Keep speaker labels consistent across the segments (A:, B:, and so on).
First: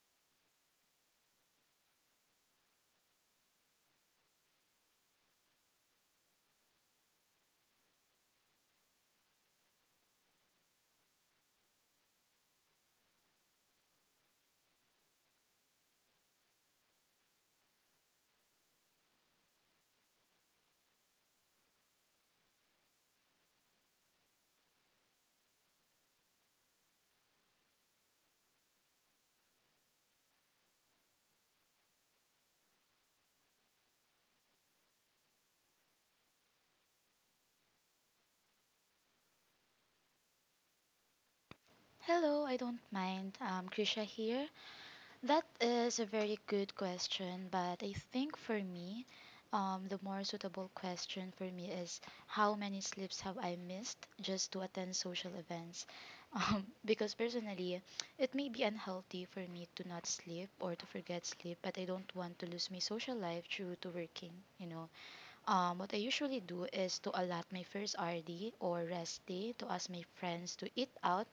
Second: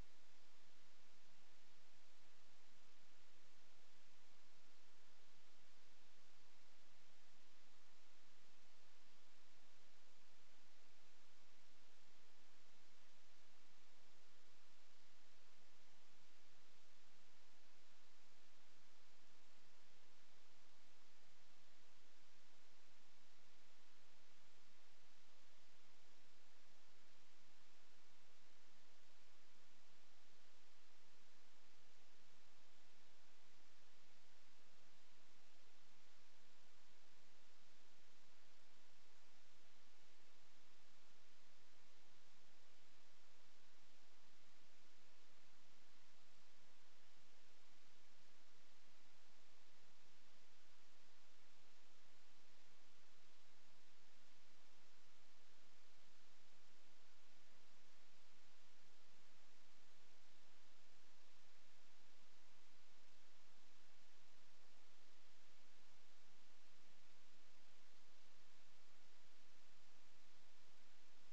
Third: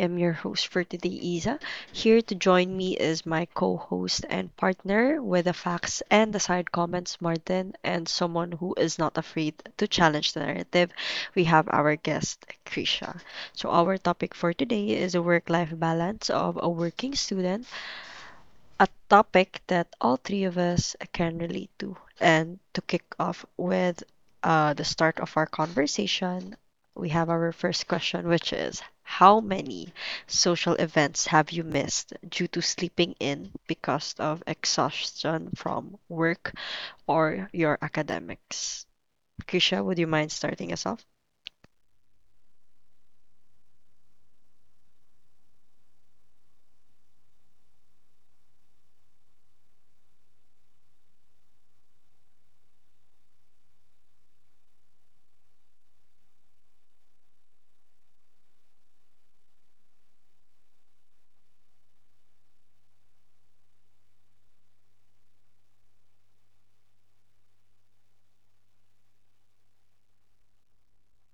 A: am your host for today, Isa. Here to join me is my co host and partner with the facts and the side comments, Martin, and someone who is not afraid to challenge the narrative. We have our guest, Krisha. So, our topic for today is the work life balance of a working student, a topic that all three of us can relate to. And to kick off with the start of our conversation, we have our first question, which is: how many social events have you missed due to sleeping in because of exhaustion from work or your academics? Kisha, would you mind starting us off?
B: Hello, I don't mind. Krisha here. That is a very good question, but I think for me, the more suitable question for me is how many sleeps have I missed just to attend social events? Because personally, it may be unhealthy for me to not sleep or to forget sleep, but I don't want to lose my social life due to working, you know. What I usually do is to allot my first RD or rest day to ask my friends to eat out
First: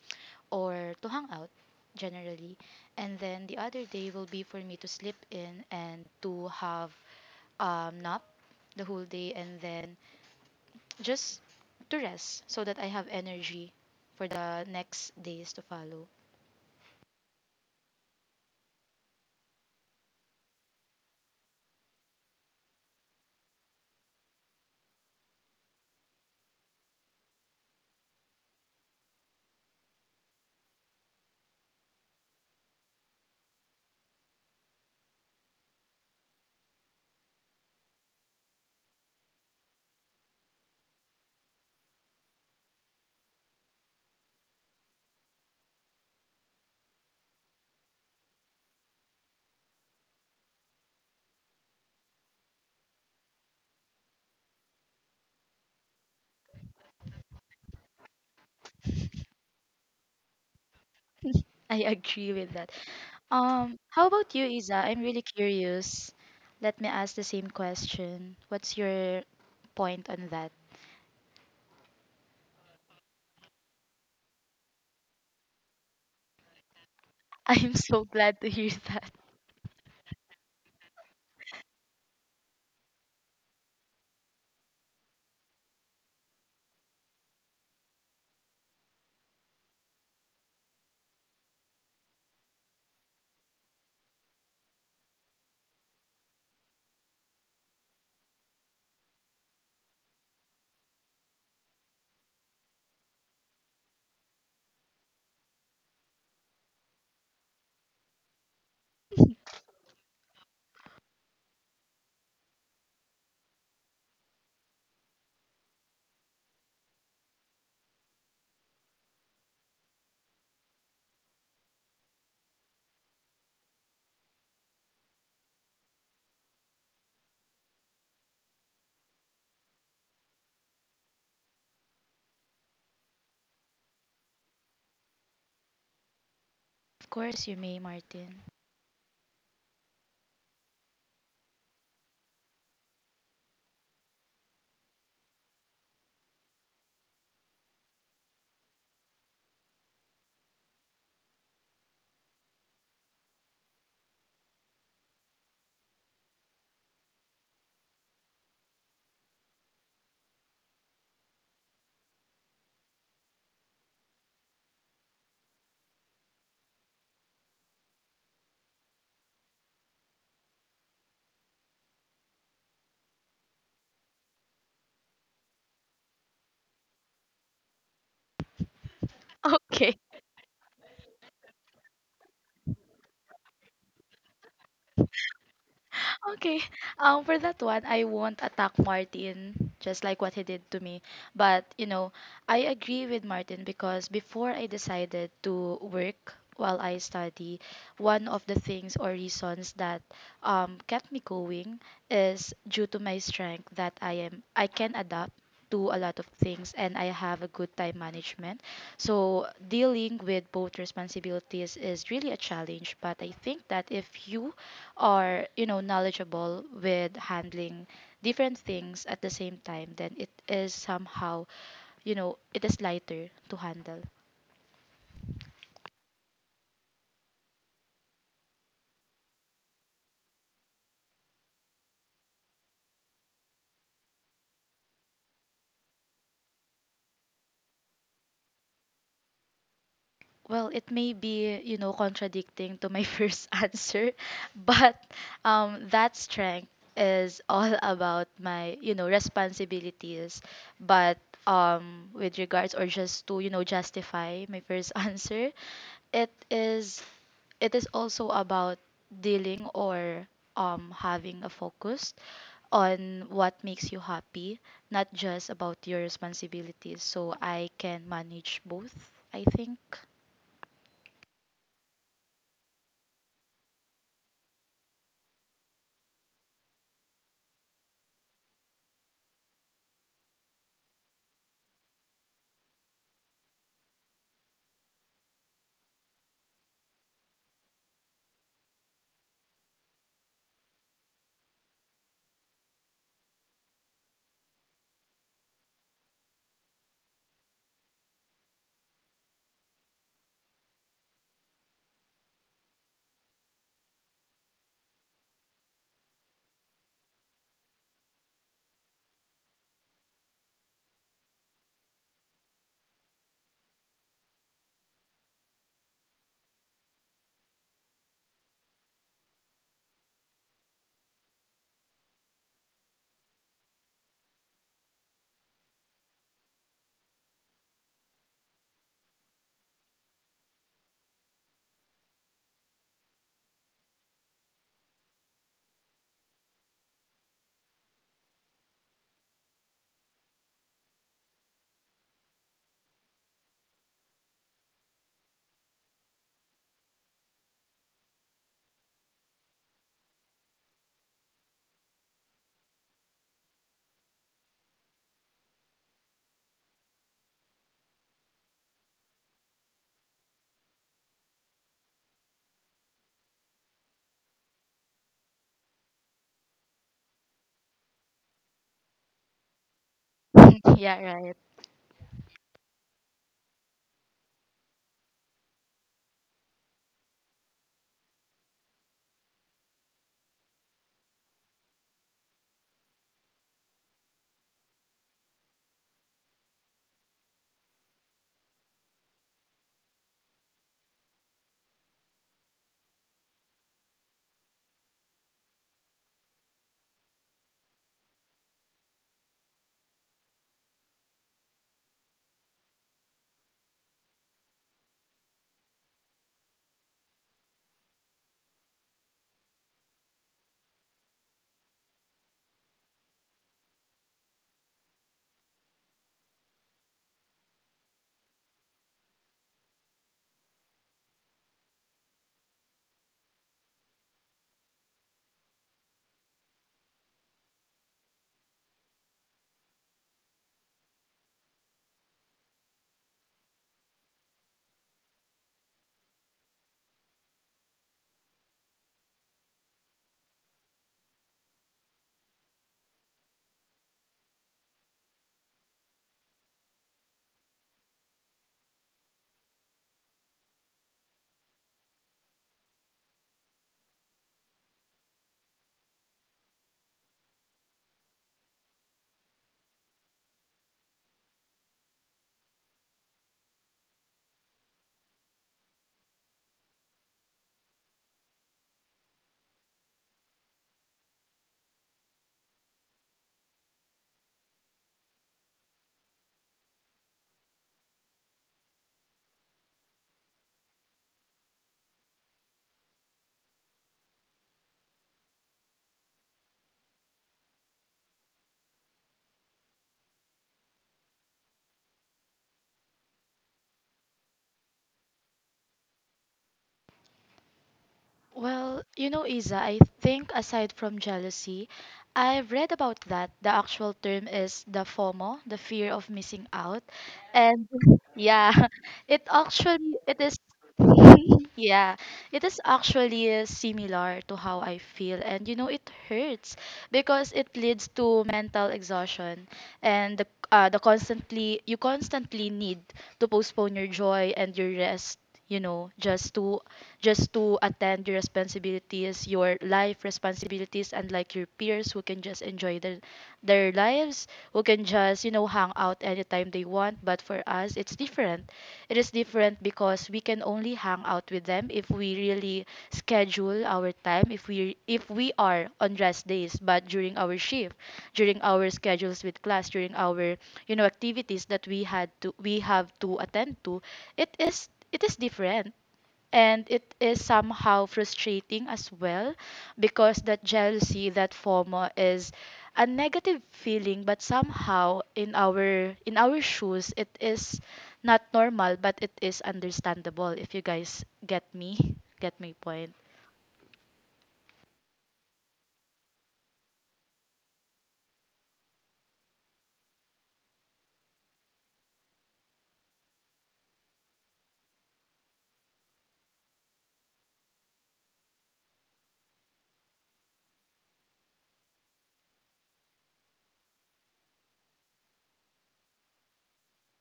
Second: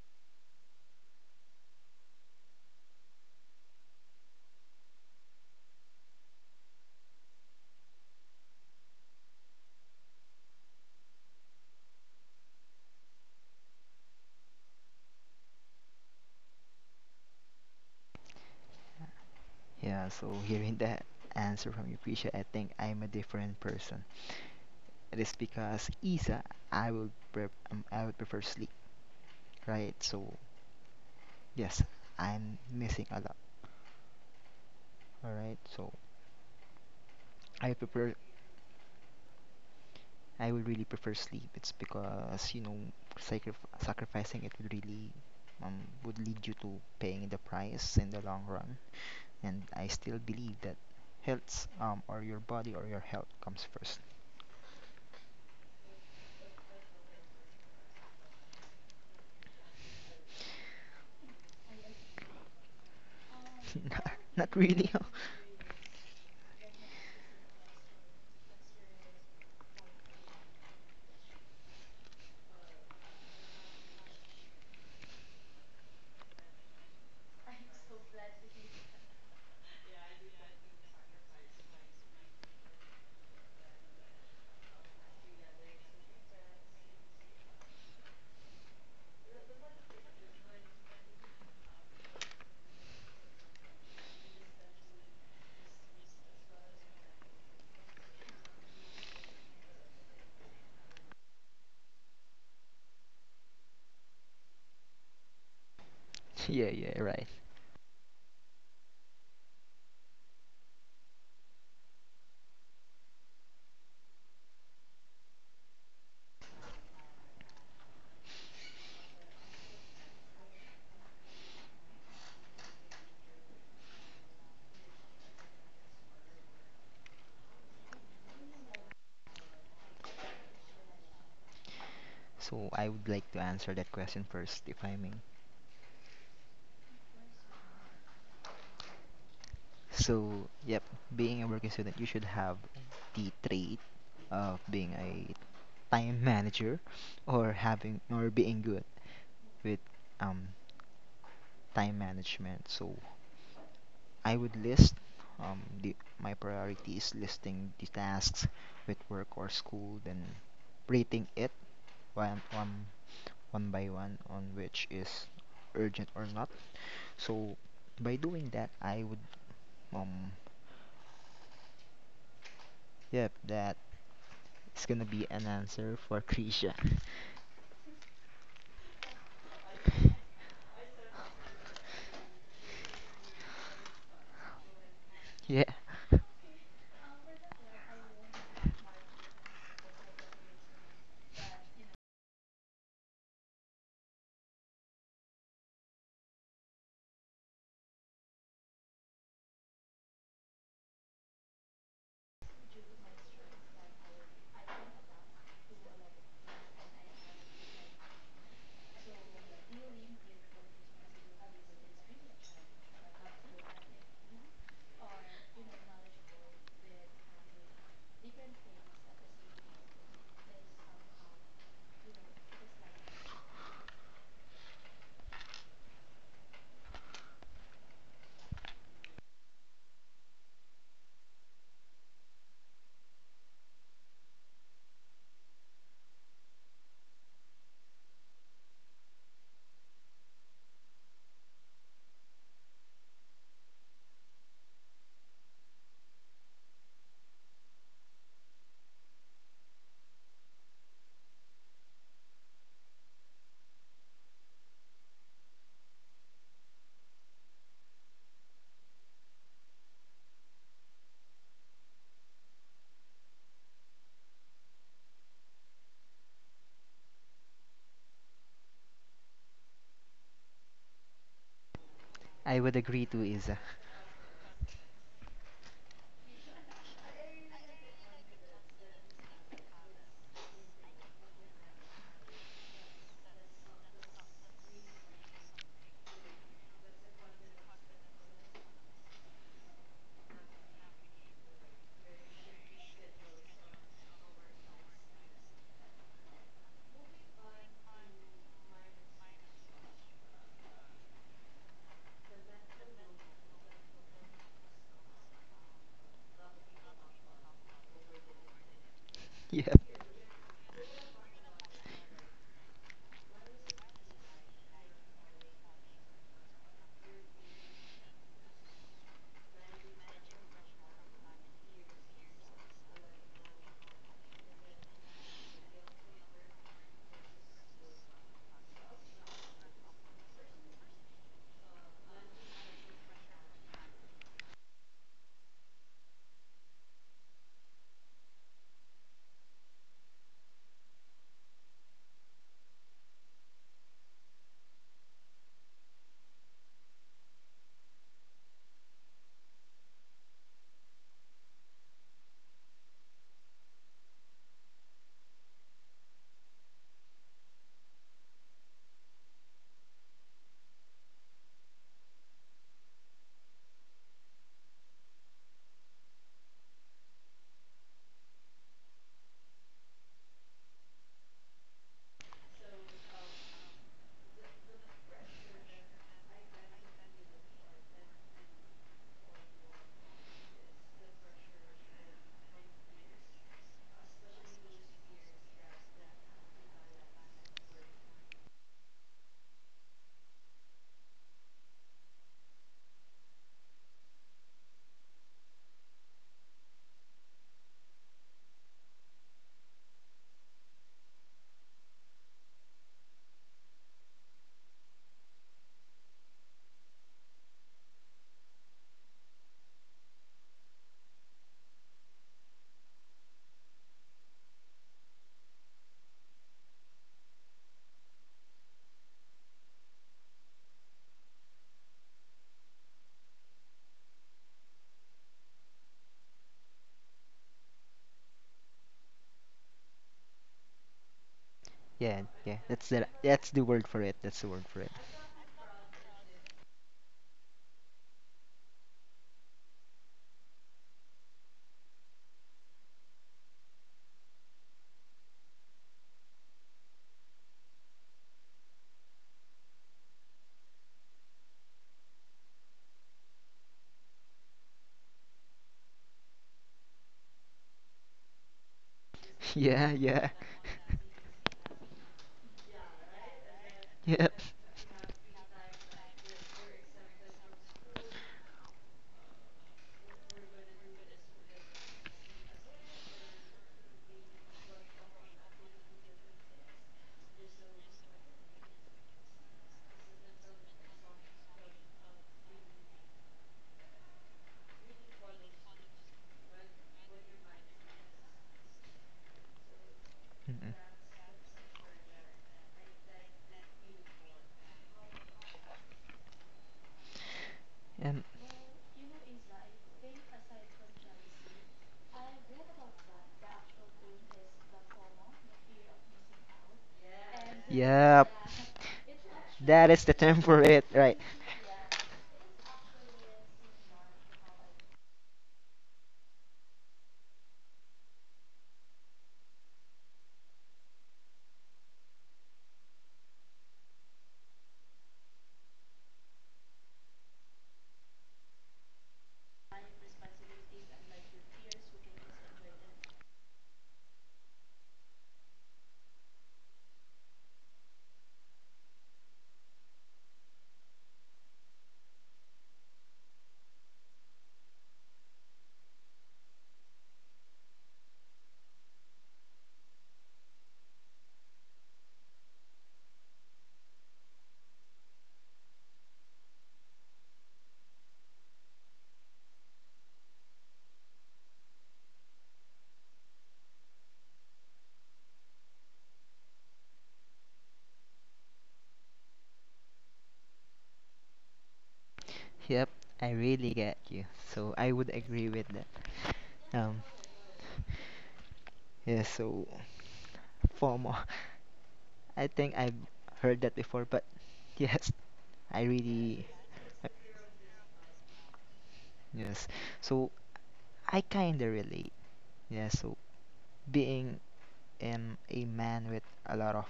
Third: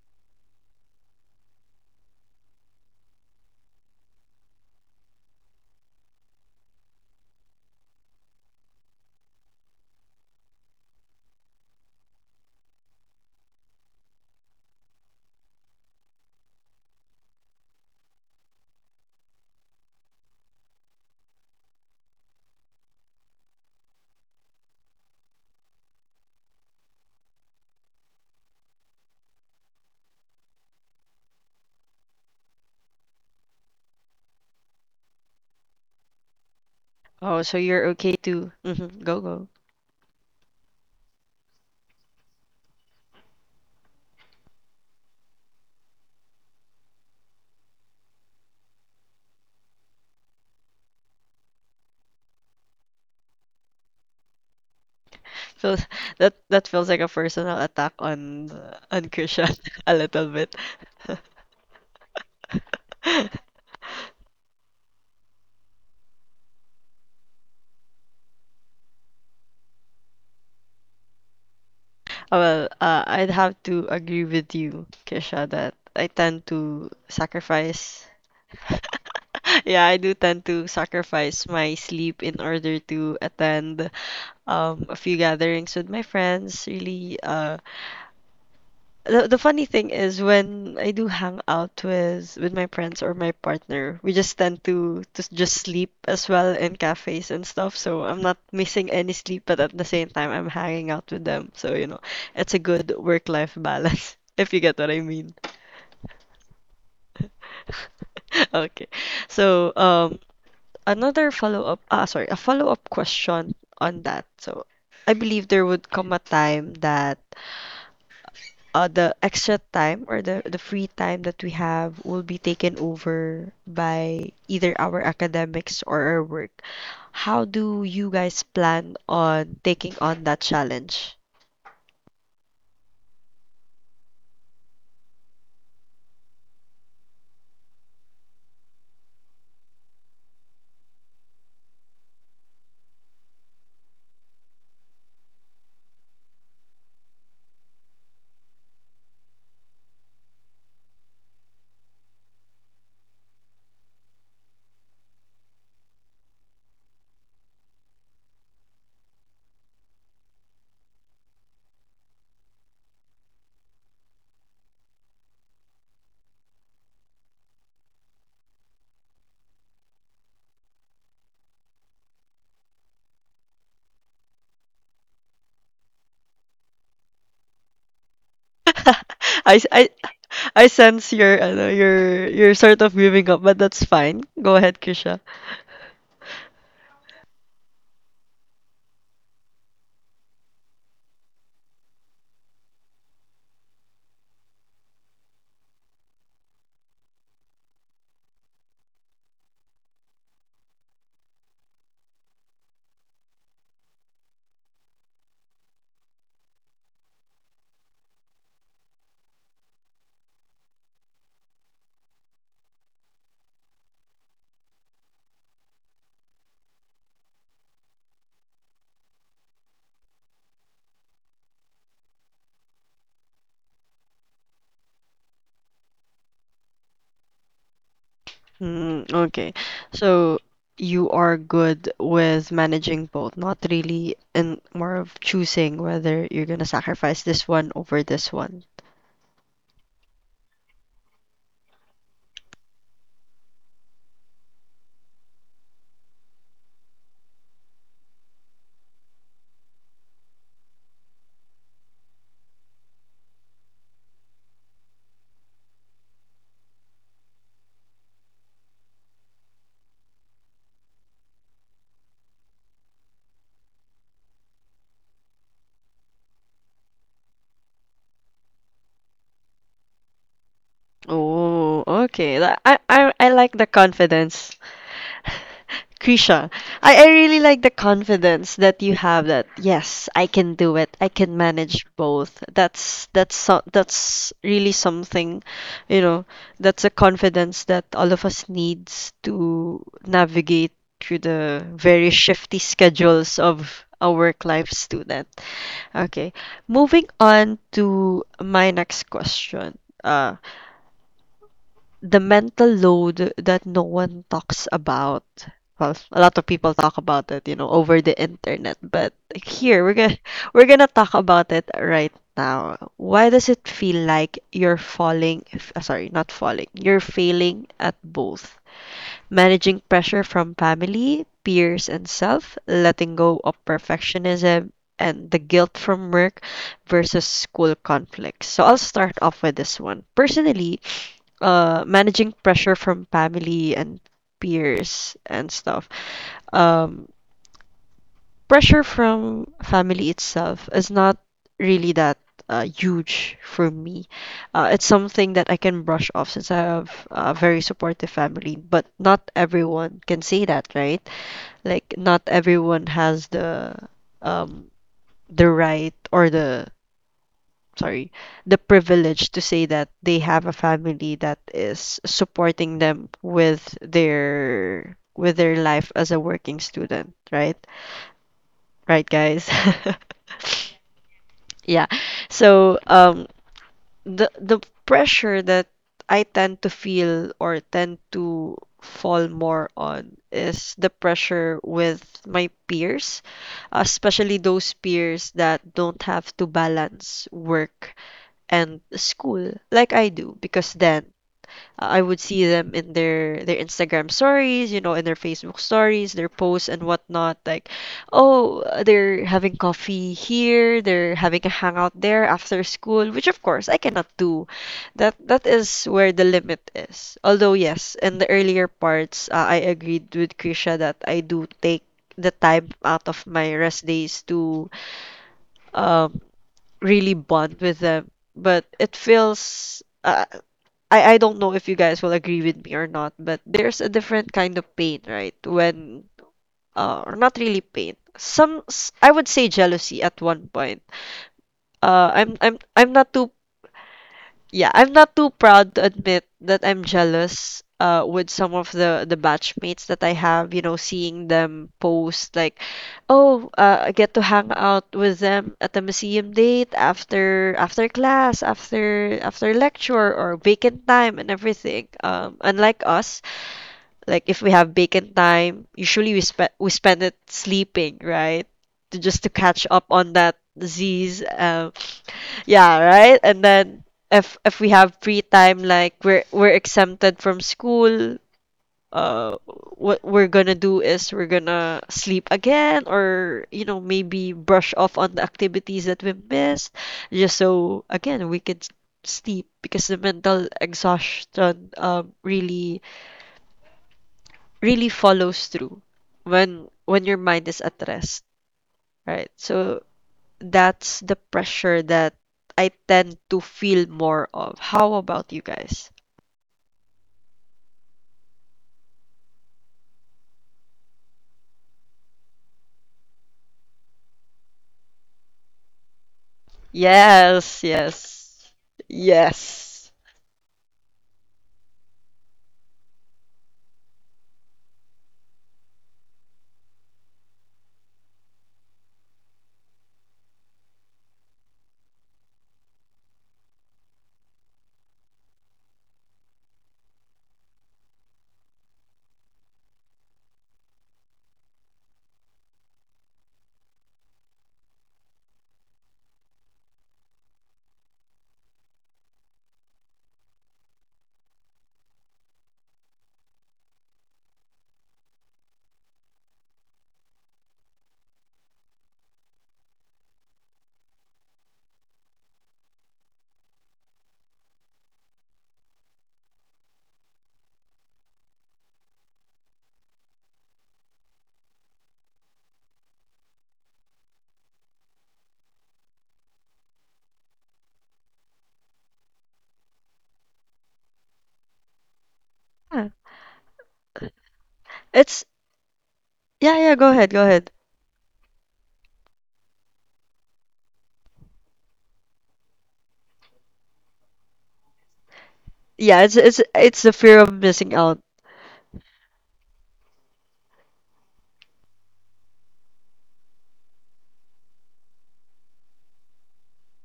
B: or to hang out generally. And then the other day will be for me to sleep in and to have nap the whole day and then just to rest so that I have energy for the next days to follow.
C: Yeah, so hearing that answer from you, Krisha, I think I'm a different person. It is because Isa, I would prefer sleep, right? So yes, I'm missing a lot. All right, so
A: Oh, so
C: I
A: you're
C: prefer
A: okay to. Mhm, go, go.
C: I would really prefer sleep. It's because sacri- sacrificing it would really um would lead you to paying the price in the long run. And I still believe that health or your body or your health comes first.
A: Feels that feels like a personal attack on Christian a little bit.
B: I agree with that. How
C: Not,
B: about you,
C: not
B: Isa?
C: really.
B: I'm really curious. Let me ask the same question. What's your point on that?
A: Well, I'd have to agree with you, Kisha, that I tend to
B: I'm so
A: sacrifice.
B: glad to hear that.
A: Yeah, I do tend to sacrifice my sleep in order to attend a few gatherings with my friends. Really, the funny thing is when I do hang out with my friends or my partner, we just tend to just sleep as well in cafes and stuff. So I'm not missing any sleep, but at the same time I'm hanging out with them. So, you know, it's a good work-life balance, if you get what I mean.
C: Yeah, yeah, right.
A: Okay. So, another follow-up, a follow-up question on that. So, I believe there would come a time that the extra time or the free time that we have will be taken over by either our academics or our work. How do you guys plan on taking on that challenge?
C: So I would like to answer that question first, if I may.
B: Of course you may, Martin.
C: So, yep, being a working student, you should have the trait of being a time manager or having or being good with um time management. So I would list my priority is listing the tasks with work or school, then rating it one, one, one by one on which is urgent or not. So by doing that, I would um yep that is gonna be an answer for Krisha.
A: I, I,
B: Okay.
A: I sense your, ano, your sort of giving up, but that's fine. Go ahead, Kisha.
C: Yeah,
B: Okay. For that one, I won't attack Martin, just like what he did to me. But, you know, I agree with Martin because before I decided to work while I study, one of the things or reasons that kept me going is due to my strength that I can adapt to a lot of things and I have a good time management. So dealing with both responsibilities is really a challenge, but I think that if you or you know knowledgeable with handling different things at the same time, then it is somehow, you know, it is lighter to handle.
A: Mm, okay. So you are good with managing both, not really, and more of choosing whether you're gonna sacrifice this one over this one.
B: Well, it may be, you know, contradicting to my first answer, but that strength is all about my, you know, responsibilities, but with regards or just to, you know, justify my first answer, it is, it is also about dealing or having a focus on what makes you happy, not just about your responsibilities. So I can manage both, I think.
A: Oh, okay.
C: I would agree to
A: I like
C: Isa.
A: the confidence. Krisha, I really like the confidence that you have that yes, I can do it. I can manage both. That's really something, you know, that's a confidence that all of us needs to navigate through the very shifty schedules of a work life student. Okay. Moving on to my next question. Uh the mental load that no one talks about. Well, a lot of people talk about it, you know, over the internet, but here we're
C: Yep.
A: gonna we're gonna talk about it right now. Why does it feel like you're falling? Sorry, not falling. You're failing at both. Managing pressure from family, peers, and self, letting go of perfectionism, and the guilt from work versus school conflicts. So I'll start off with this one. Personally, managing pressure from family and peers and stuff. Um, Pressure from family itself is not really that huge for me. It's something that I can brush off since I have a very supportive family, but not everyone can say that, right? Like, not everyone has um, the right or the sorry, the privilege to say that they have a family that is supporting them with their life as a working student, right? Right, guys?
B: Yeah, right.
A: Yeah. So, the pressure that I tend to feel or tend to fall more on is the pressure with my peers, especially those peers that don't have to balance work and school like I do because then I would see them in their Instagram stories, you know, in their Facebook stories, their posts and whatnot. Like, oh, they're having coffee here, they're having a hangout there after school, which of course I cannot do. That is where the limit is. Although yes, in the earlier parts, I agreed with Krisha that I do take the time out of my rest days to um really bond with them. But it feels I don't know if you guys will agree with me or not, but there's a different kind of pain, right? When or not really pain. I would say jealousy at one point.
C: Yeah, yeah.
A: I'm not too
C: That's the word for it. That's the word
A: Yeah,
C: for it.
A: I'm not too proud to admit that I'm jealous with some of the batchmates that I have, you know, seeing them post like, "Oh, I get to hang out with them at a museum date after class, after lecture or vacant time and everything." Unlike us, like if we have vacant time, usually we spend it sleeping, right? To just to catch
C: Yeah,
A: up on
C: yeah.
A: that disease. Yeah, right? And then
C: Yep.
A: if we have free time, like we're exempted from school, uh, what we're gonna do is we're gonna sleep again, or you know maybe brush off on the activities that we missed, just so again sleep because the mental exhaustion really follows through when your mind is at rest, right? So
C: Mm-mm.
A: that's the pressure that I tend to feel more of. How about you guys?
C: Um,
B: Well, you know, Isa, I think aside from jealousy, I've read about that. The actual term is the FOMO, the fear of missing out. And
A: Yes,
C: yep.
A: yes.
B: yeah, it actually
C: That
A: Yes.
C: is
B: it
C: the
B: is
C: term for it, right?
B: Yeah, it is actually similar to how I feel, and you know, it hurts because it leads to mental exhaustion and the constantly you constantly need to postpone your joy and your rest, you know, just to attend your responsibilities, your life responsibilities, and like your peers who can just enjoy their lives, who can just, you know, hang out anytime they want. But for us, it is different because we can only hang out with them if we really schedule our time, if we are on rest days, but during our shift, during our schedules with class, during our, you know, activities that we have to attend to, it is different and it is somehow frustrating as well because that jealousy, that FOMO, is a negative feeling but somehow in our shoes it is not normal but it is understandable if you guys get me, get my point.
C: Yep,
A: Yeah.
C: I really get you. So I would
A: It's
C: agree with that.
A: yeah, go
C: Um,
A: ahead, go ahead.
C: yeah. So FOMO. I think I've heard that before, but yes, I really
A: It's the fear of missing out.
C: yes. So I kinda relate. Yeah. So being a man with a lot of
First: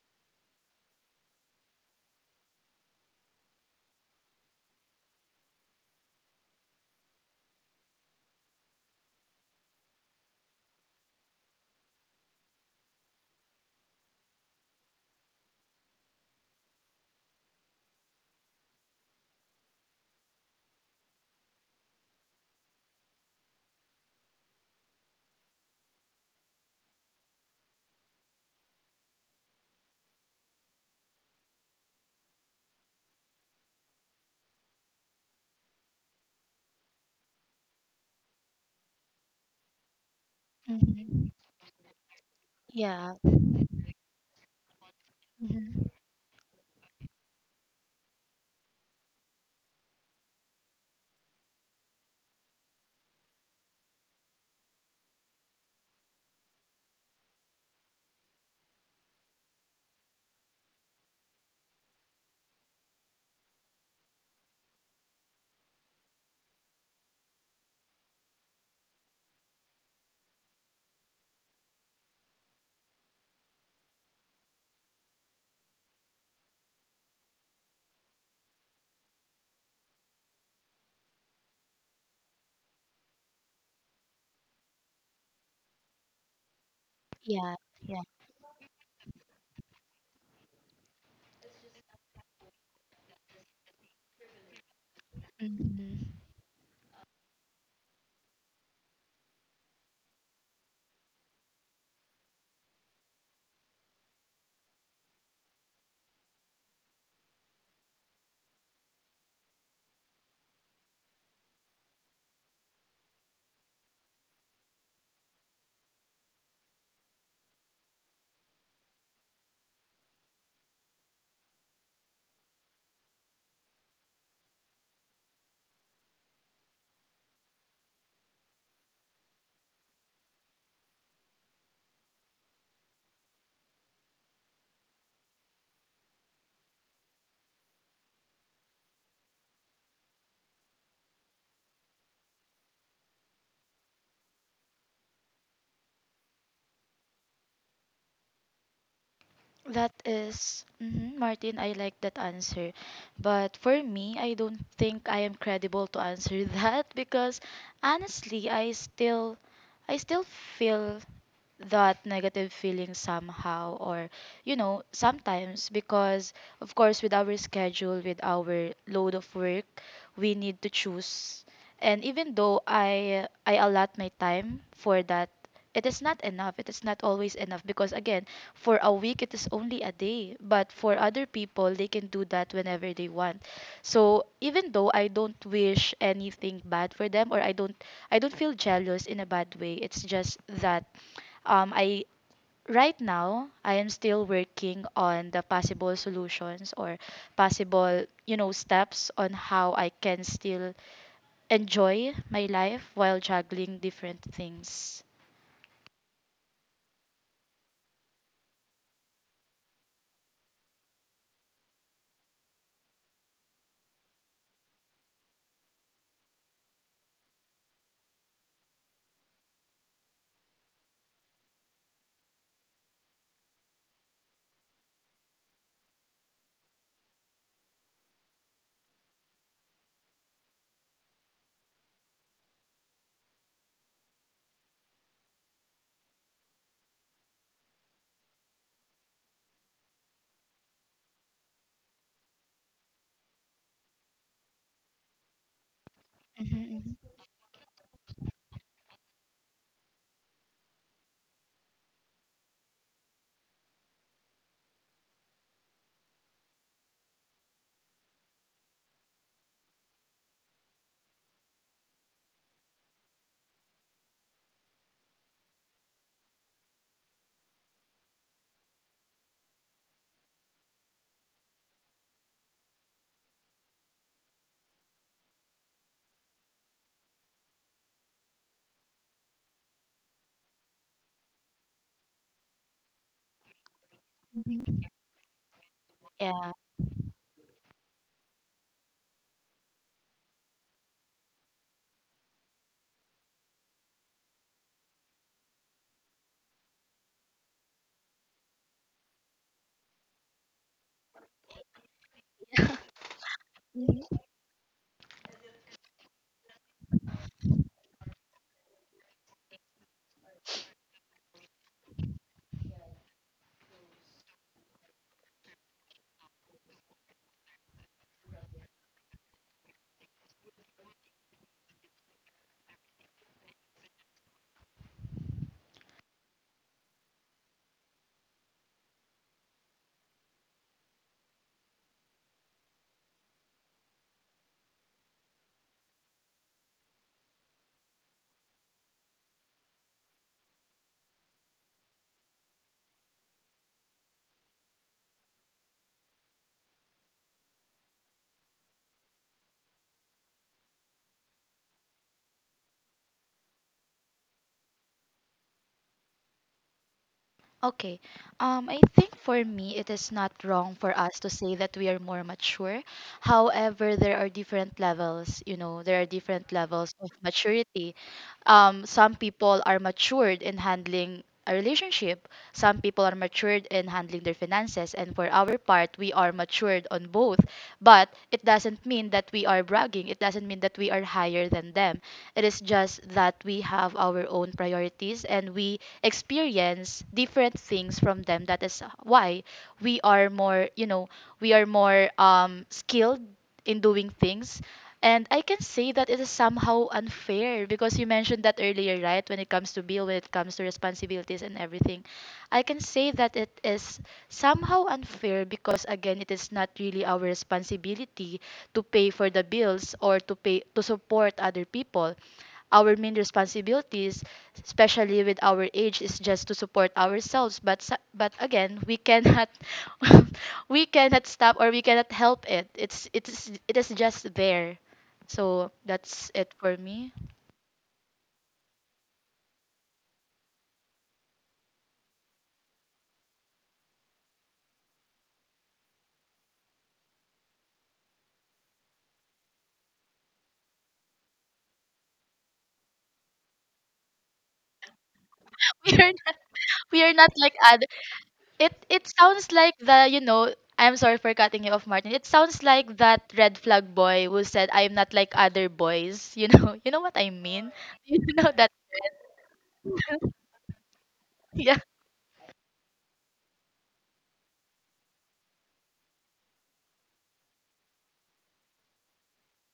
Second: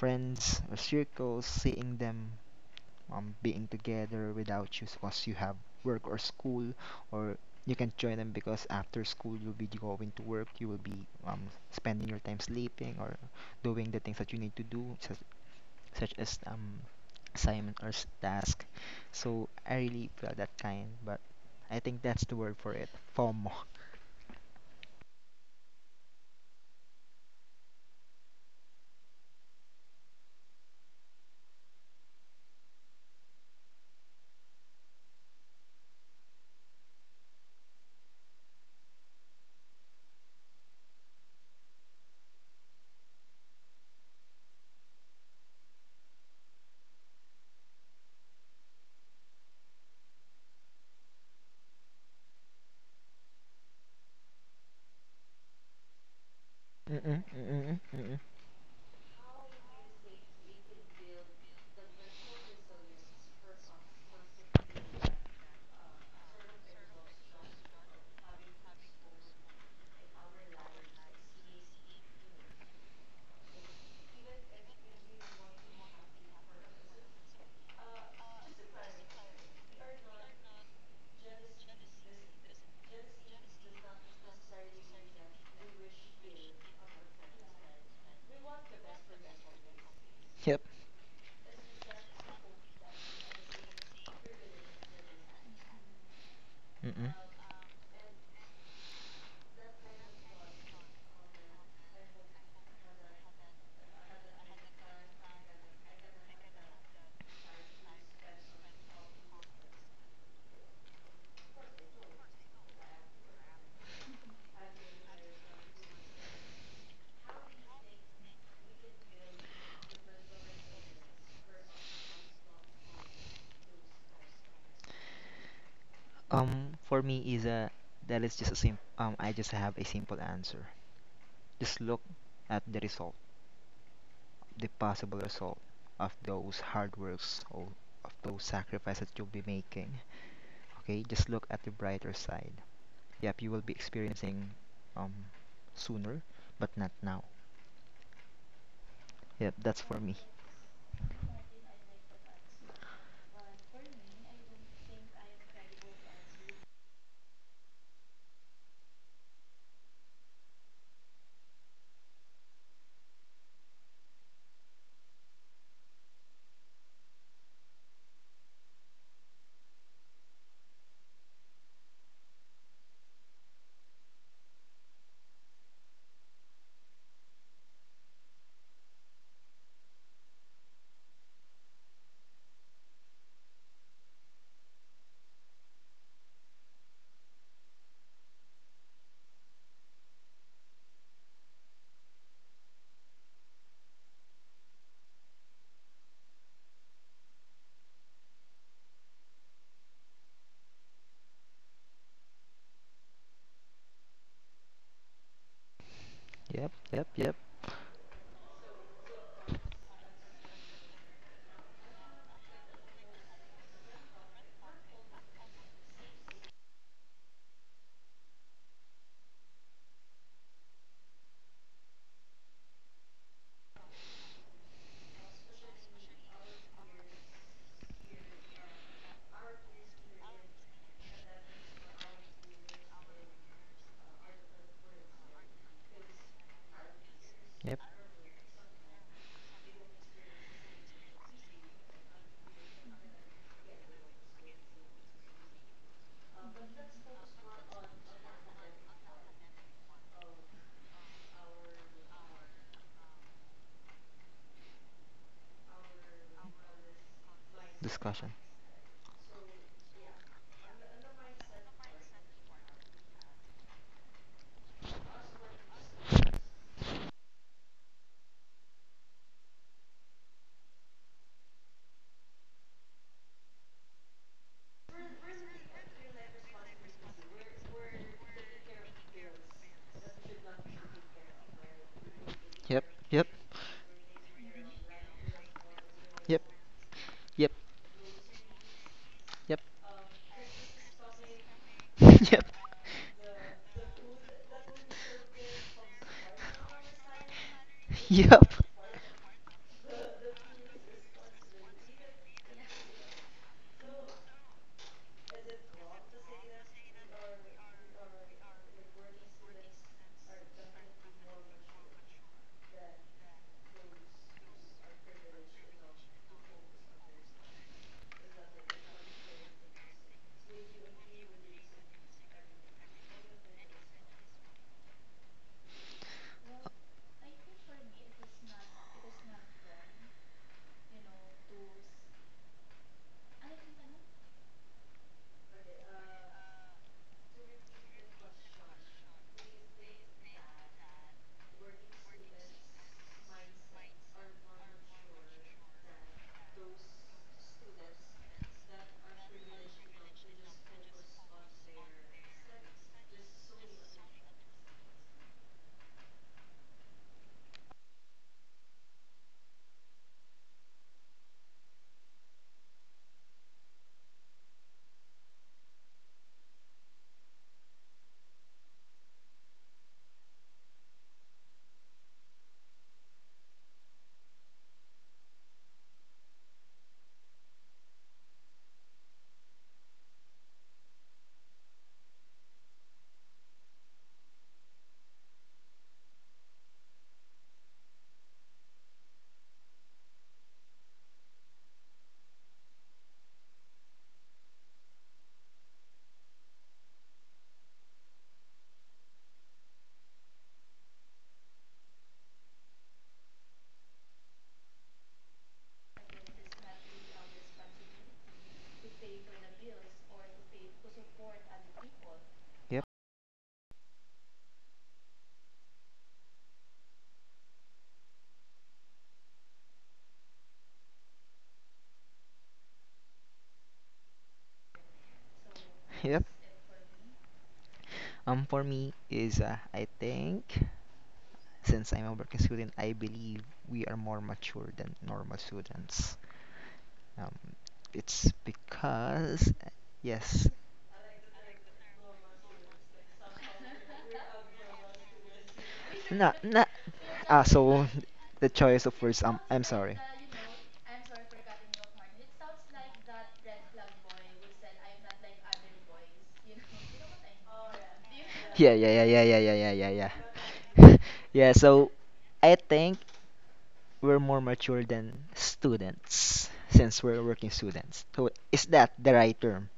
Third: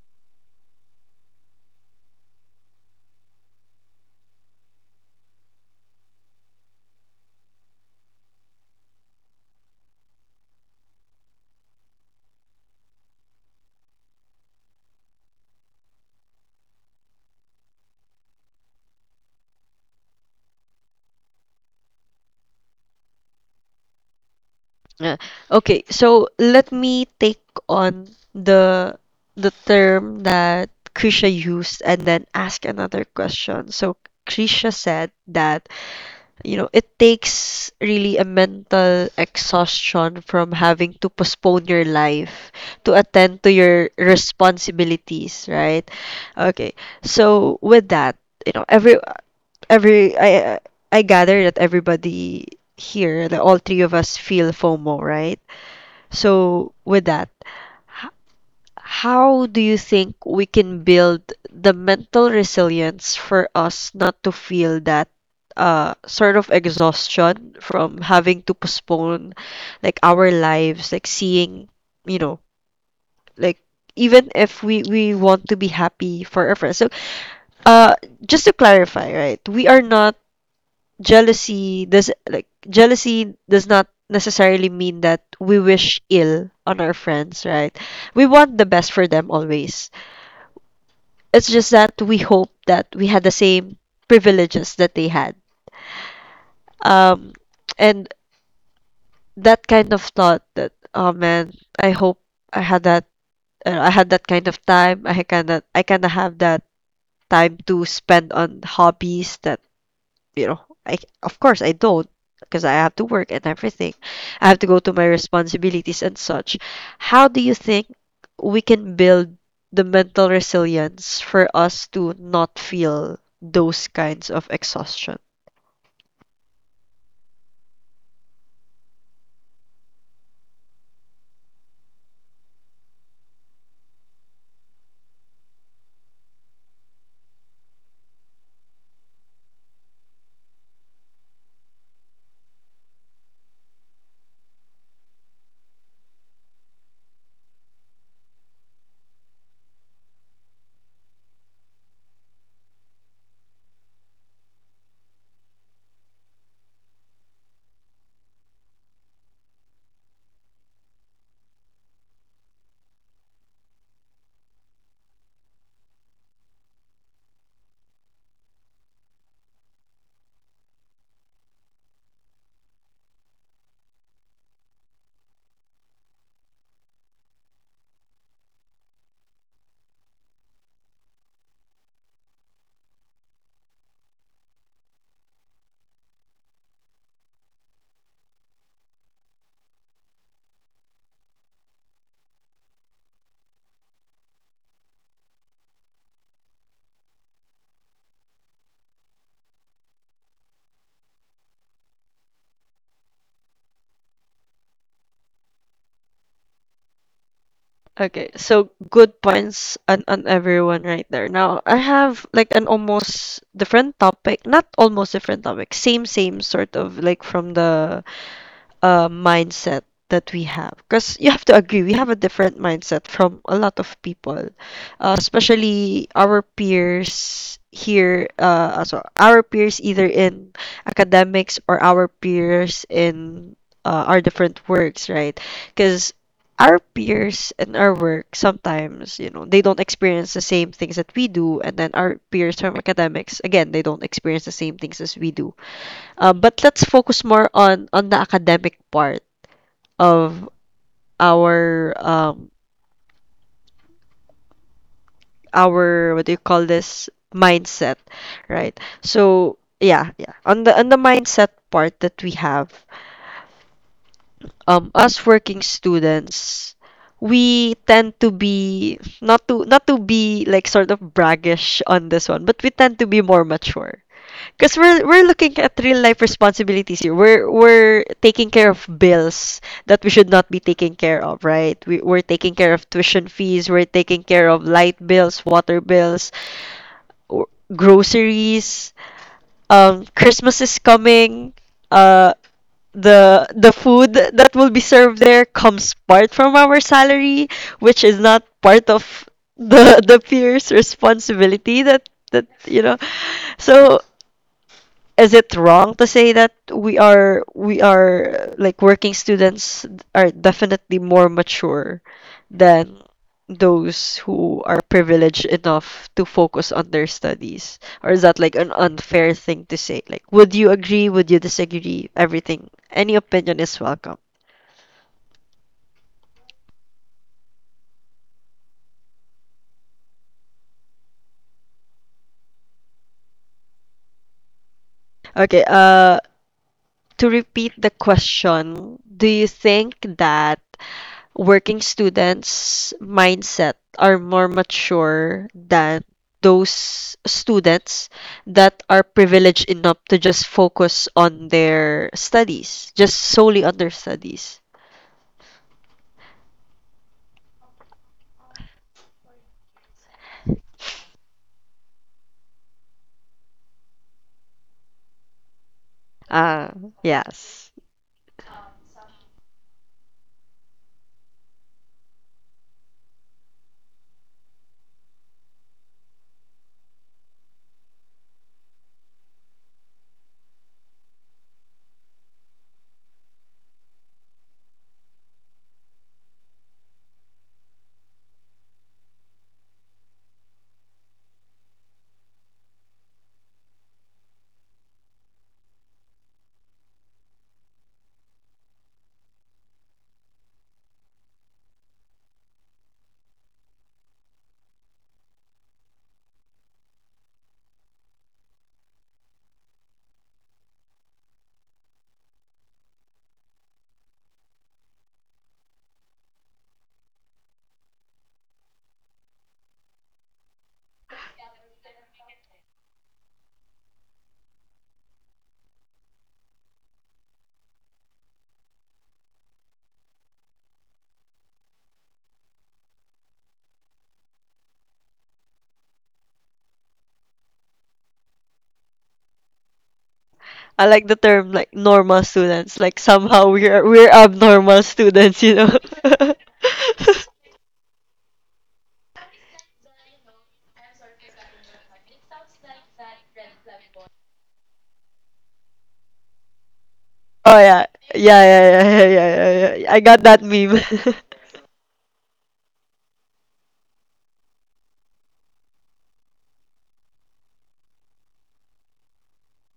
C: friends or circles, seeing them being together without you because you have work or school or you can join them because after school you'll be going to work, you will be um, spending your time sleeping or doing the things that you need to do such as assignment or task. So I really feel that kind, but I think that's the word for it: FOMO.
A: Yeah. Okay, so let me take on the term that Krisha used and then ask another question. So Krisha said that you know, it takes really a mental exhaustion from having to
B: Hmm.
A: postpone your life to
B: Yeah.
A: attend to your responsibilities,
B: Hmm.
A: right? Okay. So with that, you know, every I gather that everybody here, the all three of us feel FOMO, right? So with
C: Mm-mm,
A: that,
C: mm-mm, mm-mm.
A: how do you think we can build the mental resilience for us not to feel that sort of exhaustion from having to postpone like our lives, like seeing, you know, like even if we want to be happy for our friends. So, uh, just to clarify, right? We are not Jealousy does, like, jealousy does not necessarily mean that we wish ill on our friends,
B: Yeah.
A: right?
B: Yeah.
A: We want the best for them always.
C: Yep.
A: It's just that we hope that we had the same privileges that they had.
B: Mm-hmm. Mhm.
C: Mm-mm.
A: Um, and that kind of thought that, oh man, I hope I had that. I had that kind of time. I cannot. I cannot have that time to spend on hobbies that you know, I of course I don't, because I have to work and everything. I have to go to my responsibilities and such. How do you think we can build the mental resilience for us to not feel those kinds of exhaustion?
C: Um for me is a that is just a sim I just have a simple answer. Just look at the result, the possible result of those hard works or of those sacrifices that you'll be making. Okay, just look at the brighter side. Yep, you will be experiencing um sooner, but not now. Yep, that's
B: That
C: for me.
B: is, mhm, Martin, I like that answer. But for me, I don't think I am credible to answer that because honestly, I still feel that negative feeling somehow or you know sometimes because of course with our schedule, with our load of work, we need to choose, and even though I allot my time for that, it is not enough, it is not always enough because again, for a week it is only a day, but for other people they can do that whenever they want. So even though I don't wish anything bad for them or I don't feel jealous in a bad way, it's just that I right now I am still working on the possible solutions or possible, you know, steps on how I can still enjoy my life while juggling different things.
C: Yep, yep, yep,
A: Okay, so good points on everyone right there. Now, I have like an almost different topic, not almost different topic, same sort of like from the mindset that we have. Because you have to agree, we have a different mindset from a lot of people, especially our peers here. So our peers either in academics or our peers in our different works, right? Because our peers in
C: yep.
A: our work sometimes you know they don't experience the same things that we do, and then our peers from academics again they don't experience the same things as we do. But let's
B: Mm-hmm.
A: focus more on the academic part of our our, what do you call this, mindset,
C: Discussion.
A: right? So yeah, yeah. On the mindset part that we have, us working students, we tend to be, not to be like sort of braggish on this one, but we tend to be more mature. Because we're looking at real life responsibilities here. We're taking care of bills that we should not be taking care of, right? We're taking care
C: Yep,
A: of
C: yep,
A: tuition fees. We're taking care of light bills, water bills,
C: yep,
B: Yeah.
A: w-
C: yep,
A: groceries.
C: yep,
A: Christmas is coming. Uh,
C: yep.
A: the the food that will be served there comes part from our salary, which is not
C: Yep.
A: part of the peers' responsibility. That, you know, so is it wrong to say that we are, like, working students are definitely more mature than those who are privileged enough to focus on their studies? Or is that like an unfair thing to say? Like, would you agree? Would you disagree? Everything. Any opinion is welcome. Okay, to repeat the question, do you think that working students' mindset are more mature than those students that are privileged enough to just focus on their studies, just solely on their studies?
B: Okay. I think for me, it is not wrong for us to say that we are more mature. However, there are different levels, you know, there are different
A: Ah,
B: levels of
A: yes.
B: maturity. Some people are matured in handling a relationship. Some people are matured in handling their finances. And for our part, we are matured on both. But it doesn't mean that we are bragging. It doesn't mean that we are higher than them. It is just that we have our own priorities and we experience different things from them. That is why we are more, you know, we are more skilled in doing things, and I can say that it is somehow unfair because you mentioned that earlier, right? When it comes to bill, when it comes to responsibilities and everything. I can say that it is somehow unfair because again, it is not really our responsibility to pay for the bills or to pay to support other people.
C: Yep,
B: Our main responsibilities, especially with our age, is just to support ourselves. But but again, we cannot we cannot stop or we cannot help it. It is just there. So
C: yep.
B: that's it for me.
C: For me is I think since I'm a working student, I believe we are more mature than normal students. Um, it's because yes,
A: I like the term like normal students. Like somehow we're abnormal students, you know.
B: We are
C: No, no.
B: we are
C: Ah,
B: not like
C: so
B: other.
C: the
B: It
C: choice of
B: it
C: words.
B: sounds
C: I'm
B: like
C: sorry.
B: the you know. I'm sorry for cutting you off, Martin. It sounds like that red flag boy who said I'm not like other boys. You know, you know what I
A: Oh
B: mean.
A: yeah.
B: You
A: Yeah,
B: know
A: yeah,
C: Yeah,
B: that.
A: yeah,
C: yeah, yeah,
A: yeah, yeah,
C: yeah, yeah, yeah, yeah,
A: yeah.
C: yeah,
A: yeah. I
C: yeah.
A: got that meme.
C: Yeah.
B: Yeah,
C: So I think we're more mature than students since we're working students. So is that the right term?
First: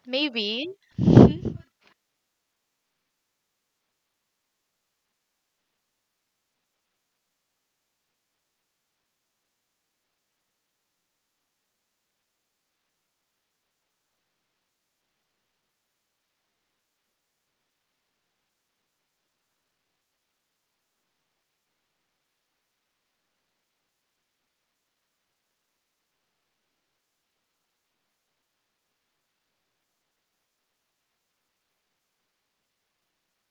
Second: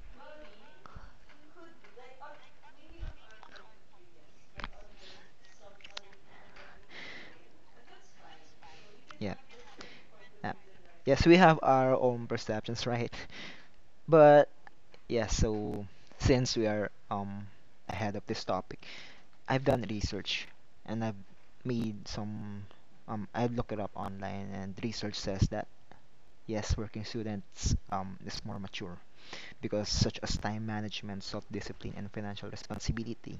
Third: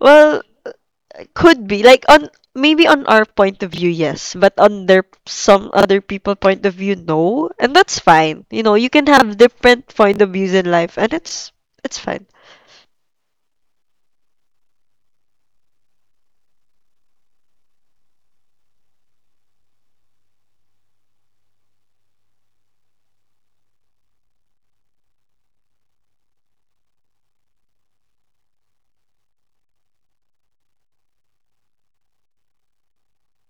A: Well,
B: maybe.
A: could be like on maybe on our point of view, yes, but on their some other people point of view, no, and that's fine. You know, you can have
C: Yeah.
A: different point of views
C: Uh,
A: in life, and
C: yes, we
A: it's
C: have
A: it's
C: our
A: fine.
C: own perceptions, right? But yeah, so since we are ahead of this topic, I've done research and I've made some I looked it up online, and research says that yes, working students is more mature because such as time management, self-discipline and financial responsibility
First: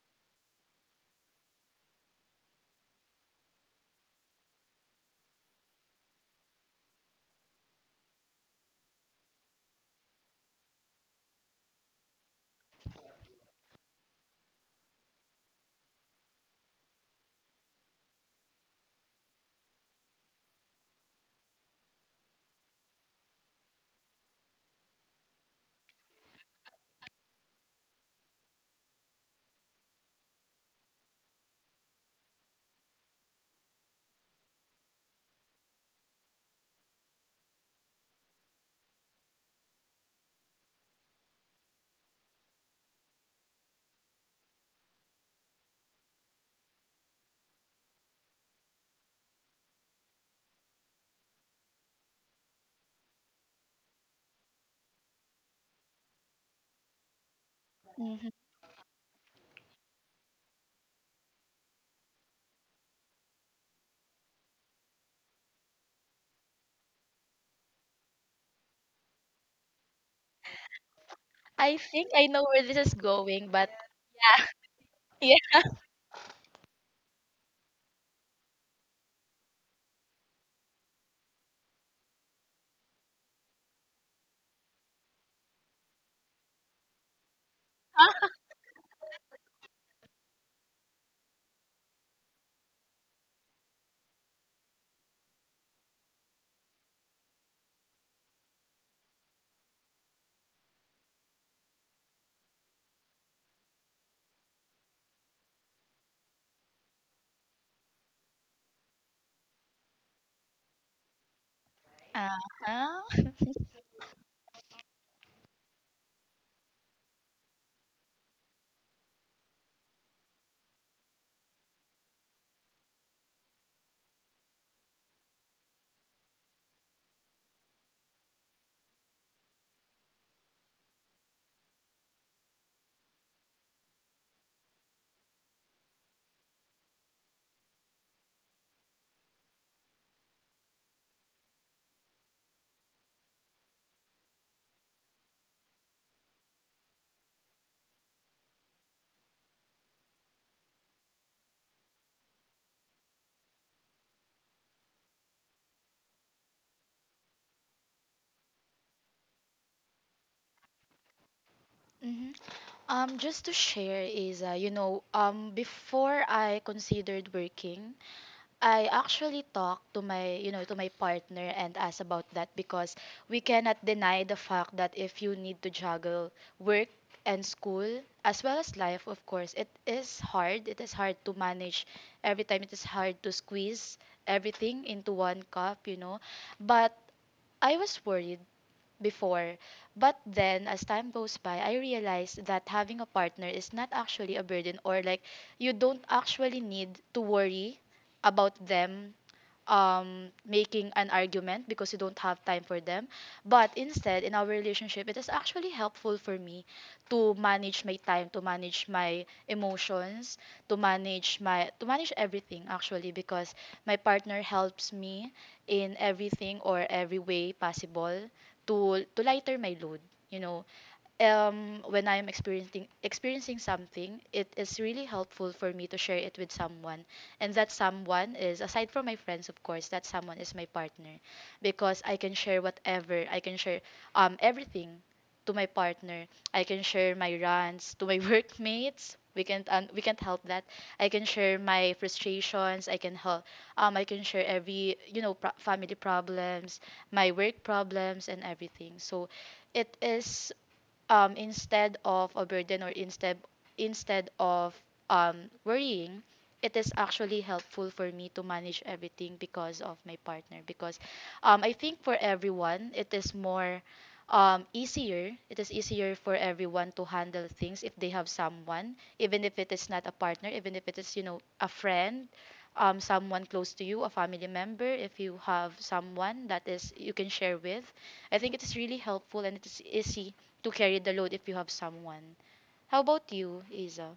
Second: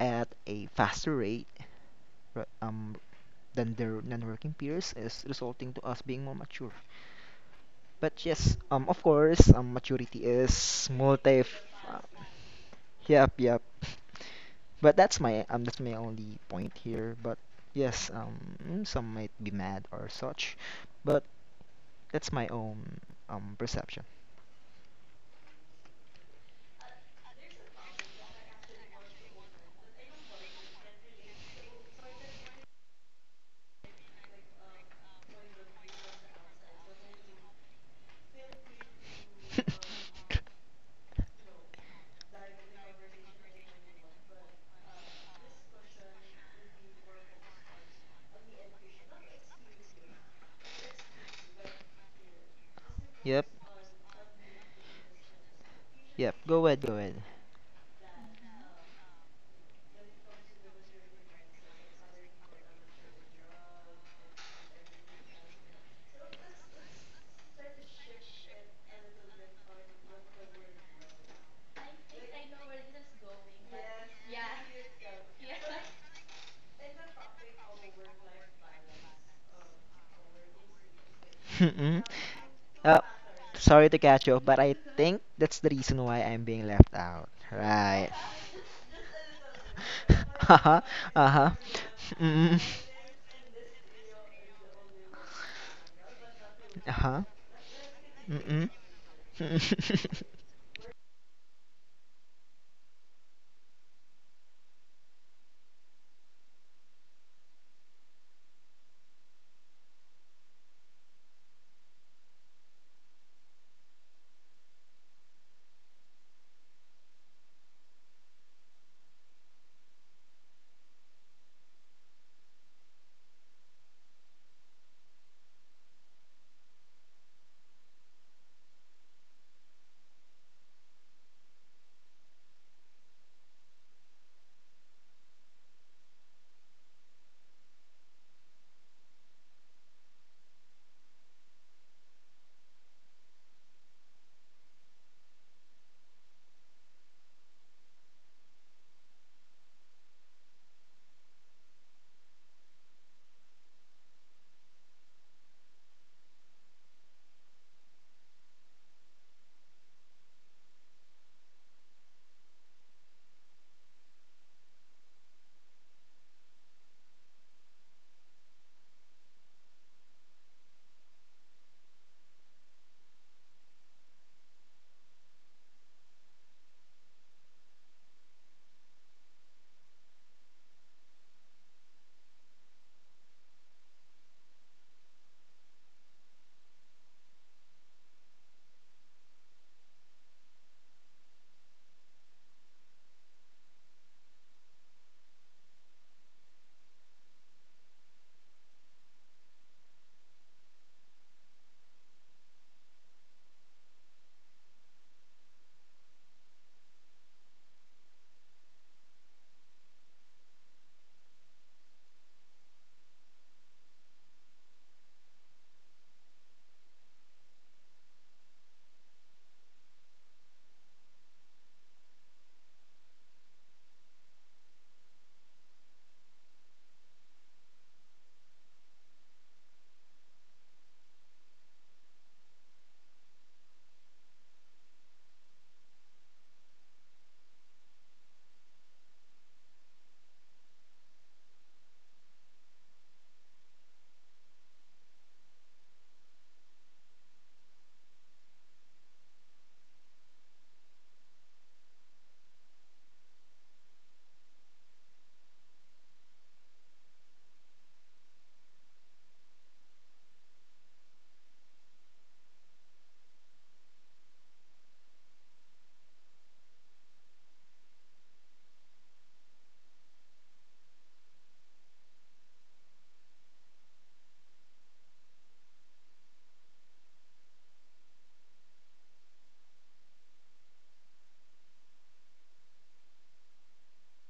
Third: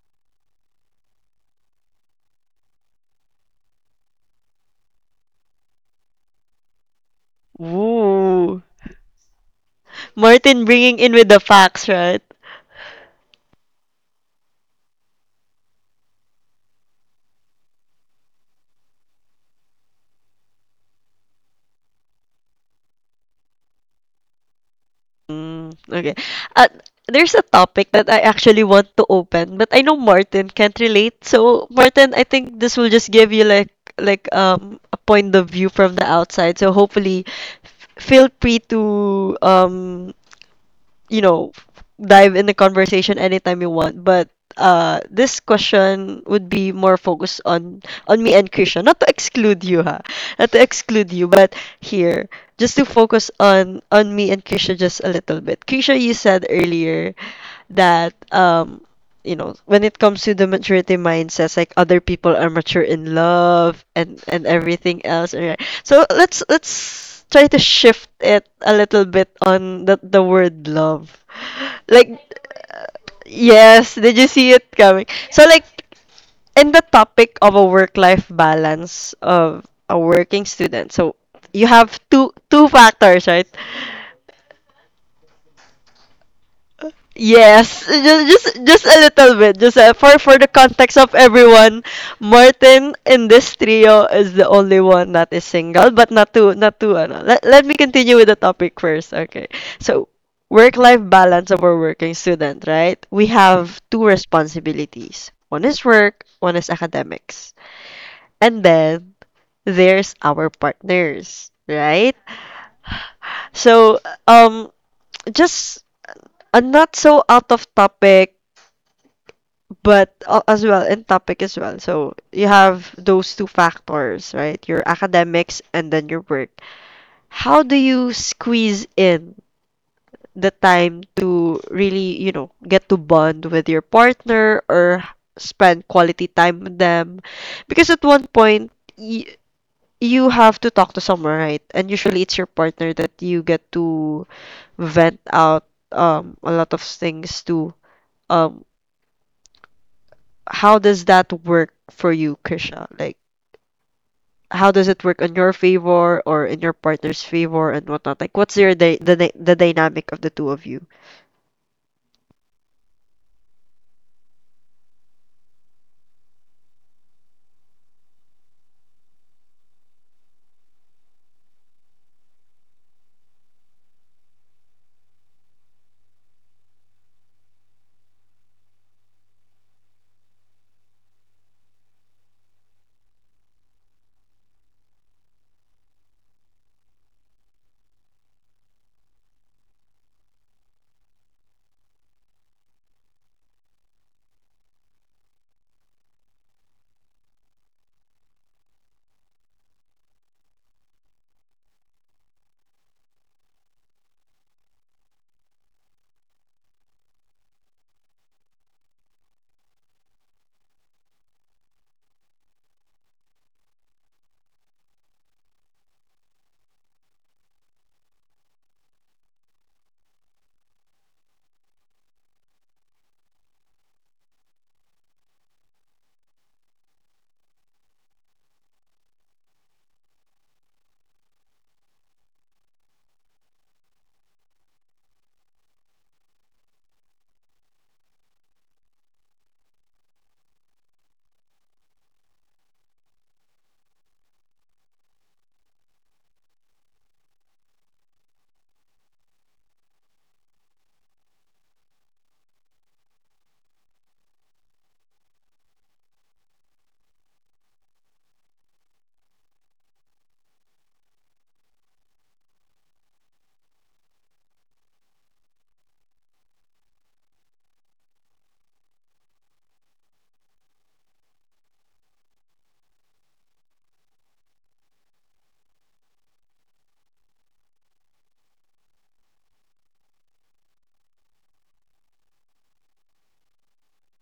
C: at a faster rate r- um than their non-working peers is resulting to us being more mature. But yes,
A: Ooh,
C: of course, maturity
A: Martin
C: is
A: bringing in with
C: multi.
A: the facts,
C: Uh,
A: right?
C: yep, yep. But that's my only point here. But yes, some might be mad or such, but that's my own perception.
A: Mm, okay. Uh, there's a topic that I actually want to open, but I know Martin can't relate. So Martin, I think this will just give you like a point of view from the outside. So hopefully, feel free to you know, dive in the conversation anytime you want. But this question would be more focused on me and Krisha. Not to exclude you, ha. Not to exclude you, but here, just to focus
C: Yep,
A: on me and Krisha just a little bit. Krisha, you
C: yep.
A: said
C: Go ahead, go
A: earlier
C: ahead.
A: that you know, when it comes to the maturity mindsets, like other people are mature in love and everything else, right? So let's try to shift it a little bit on the word love.
B: I think
A: Like
B: I know where this is going, but
A: yes, did you see it coming? So
B: Yeah.
A: like in the topic of a work-life balance of a working student. So you have
C: Mm.
A: two
C: Uh,
A: factors, right?
C: sorry to catch you, but I think that's the reason why I'm being left out.
A: Yes,
C: Right.
A: just a little bit. Just for the
C: Uh-huh.
A: context of
C: Uh-huh.
A: everyone,
C: Mm.
A: Martin in this trio is the only one that is single, but not to
C: Uh-huh.
A: ano. Let me continue with the
C: Mm-mm.
A: topic first. Okay. So, work-life balance of our working student, right? We have two responsibilities. One is work, one is academics. And then there's our partners, right?
B: Uh-huh.
A: So, um just a not so out of topic but as well in topic as well. So you have those two factors, right? Your academics and then your work. How do you squeeze in the time to really, you know, get to bond with your partner or spend quality time with them? Because at one point, y you have to talk to someone, right? And usually it's your partner that you get to vent out a lot of things to. Um, how does that work for you, Krisha? Like how does it work on your favor or in your partner's favor and whatnot? Like, what's your day, the dynamic of the two of you?
B: Mhm. Just to share is, you know, before I considered working, I actually talked to my, you know, to my partner and asked about that because we cannot deny the fact that if you need to juggle work and school as well as life, of course, it is hard. It is hard to manage every time. It is hard to squeeze everything into one cup, you know. But I was worried before. But then, as time goes by, I realized that having a partner is not actually a burden, or like you don't actually need to worry about them making an argument because you don't have time for them. But instead, in our relationship, it is actually helpful for me to manage my time, to manage my emotions, to manage everything actually because my partner helps me in everything or every way possible to lighter my load. You know, when I am experiencing something, it is really helpful for me to share it with someone, and that someone is aside from my friends, of course, that someone is my partner, because I can share whatever I can share, everything to my partner. I can share my rants to my workmates. We can we can't help that. I can share my frustrations. I can help. I can share every you know family problems, my work problems, and everything. So it is instead of a burden, or instead of worrying, it is actually helpful for me to manage everything because of my partner. Because I think for everyone, it is more easier. It is easier for everyone to handle things if they have someone, even if it is not a partner, even if it is, you know, a friend. Someone close to you, a family member, if you have someone that is you can share with, I think it is really helpful and it is easy to carry the load if you have someone. How about you, Isa?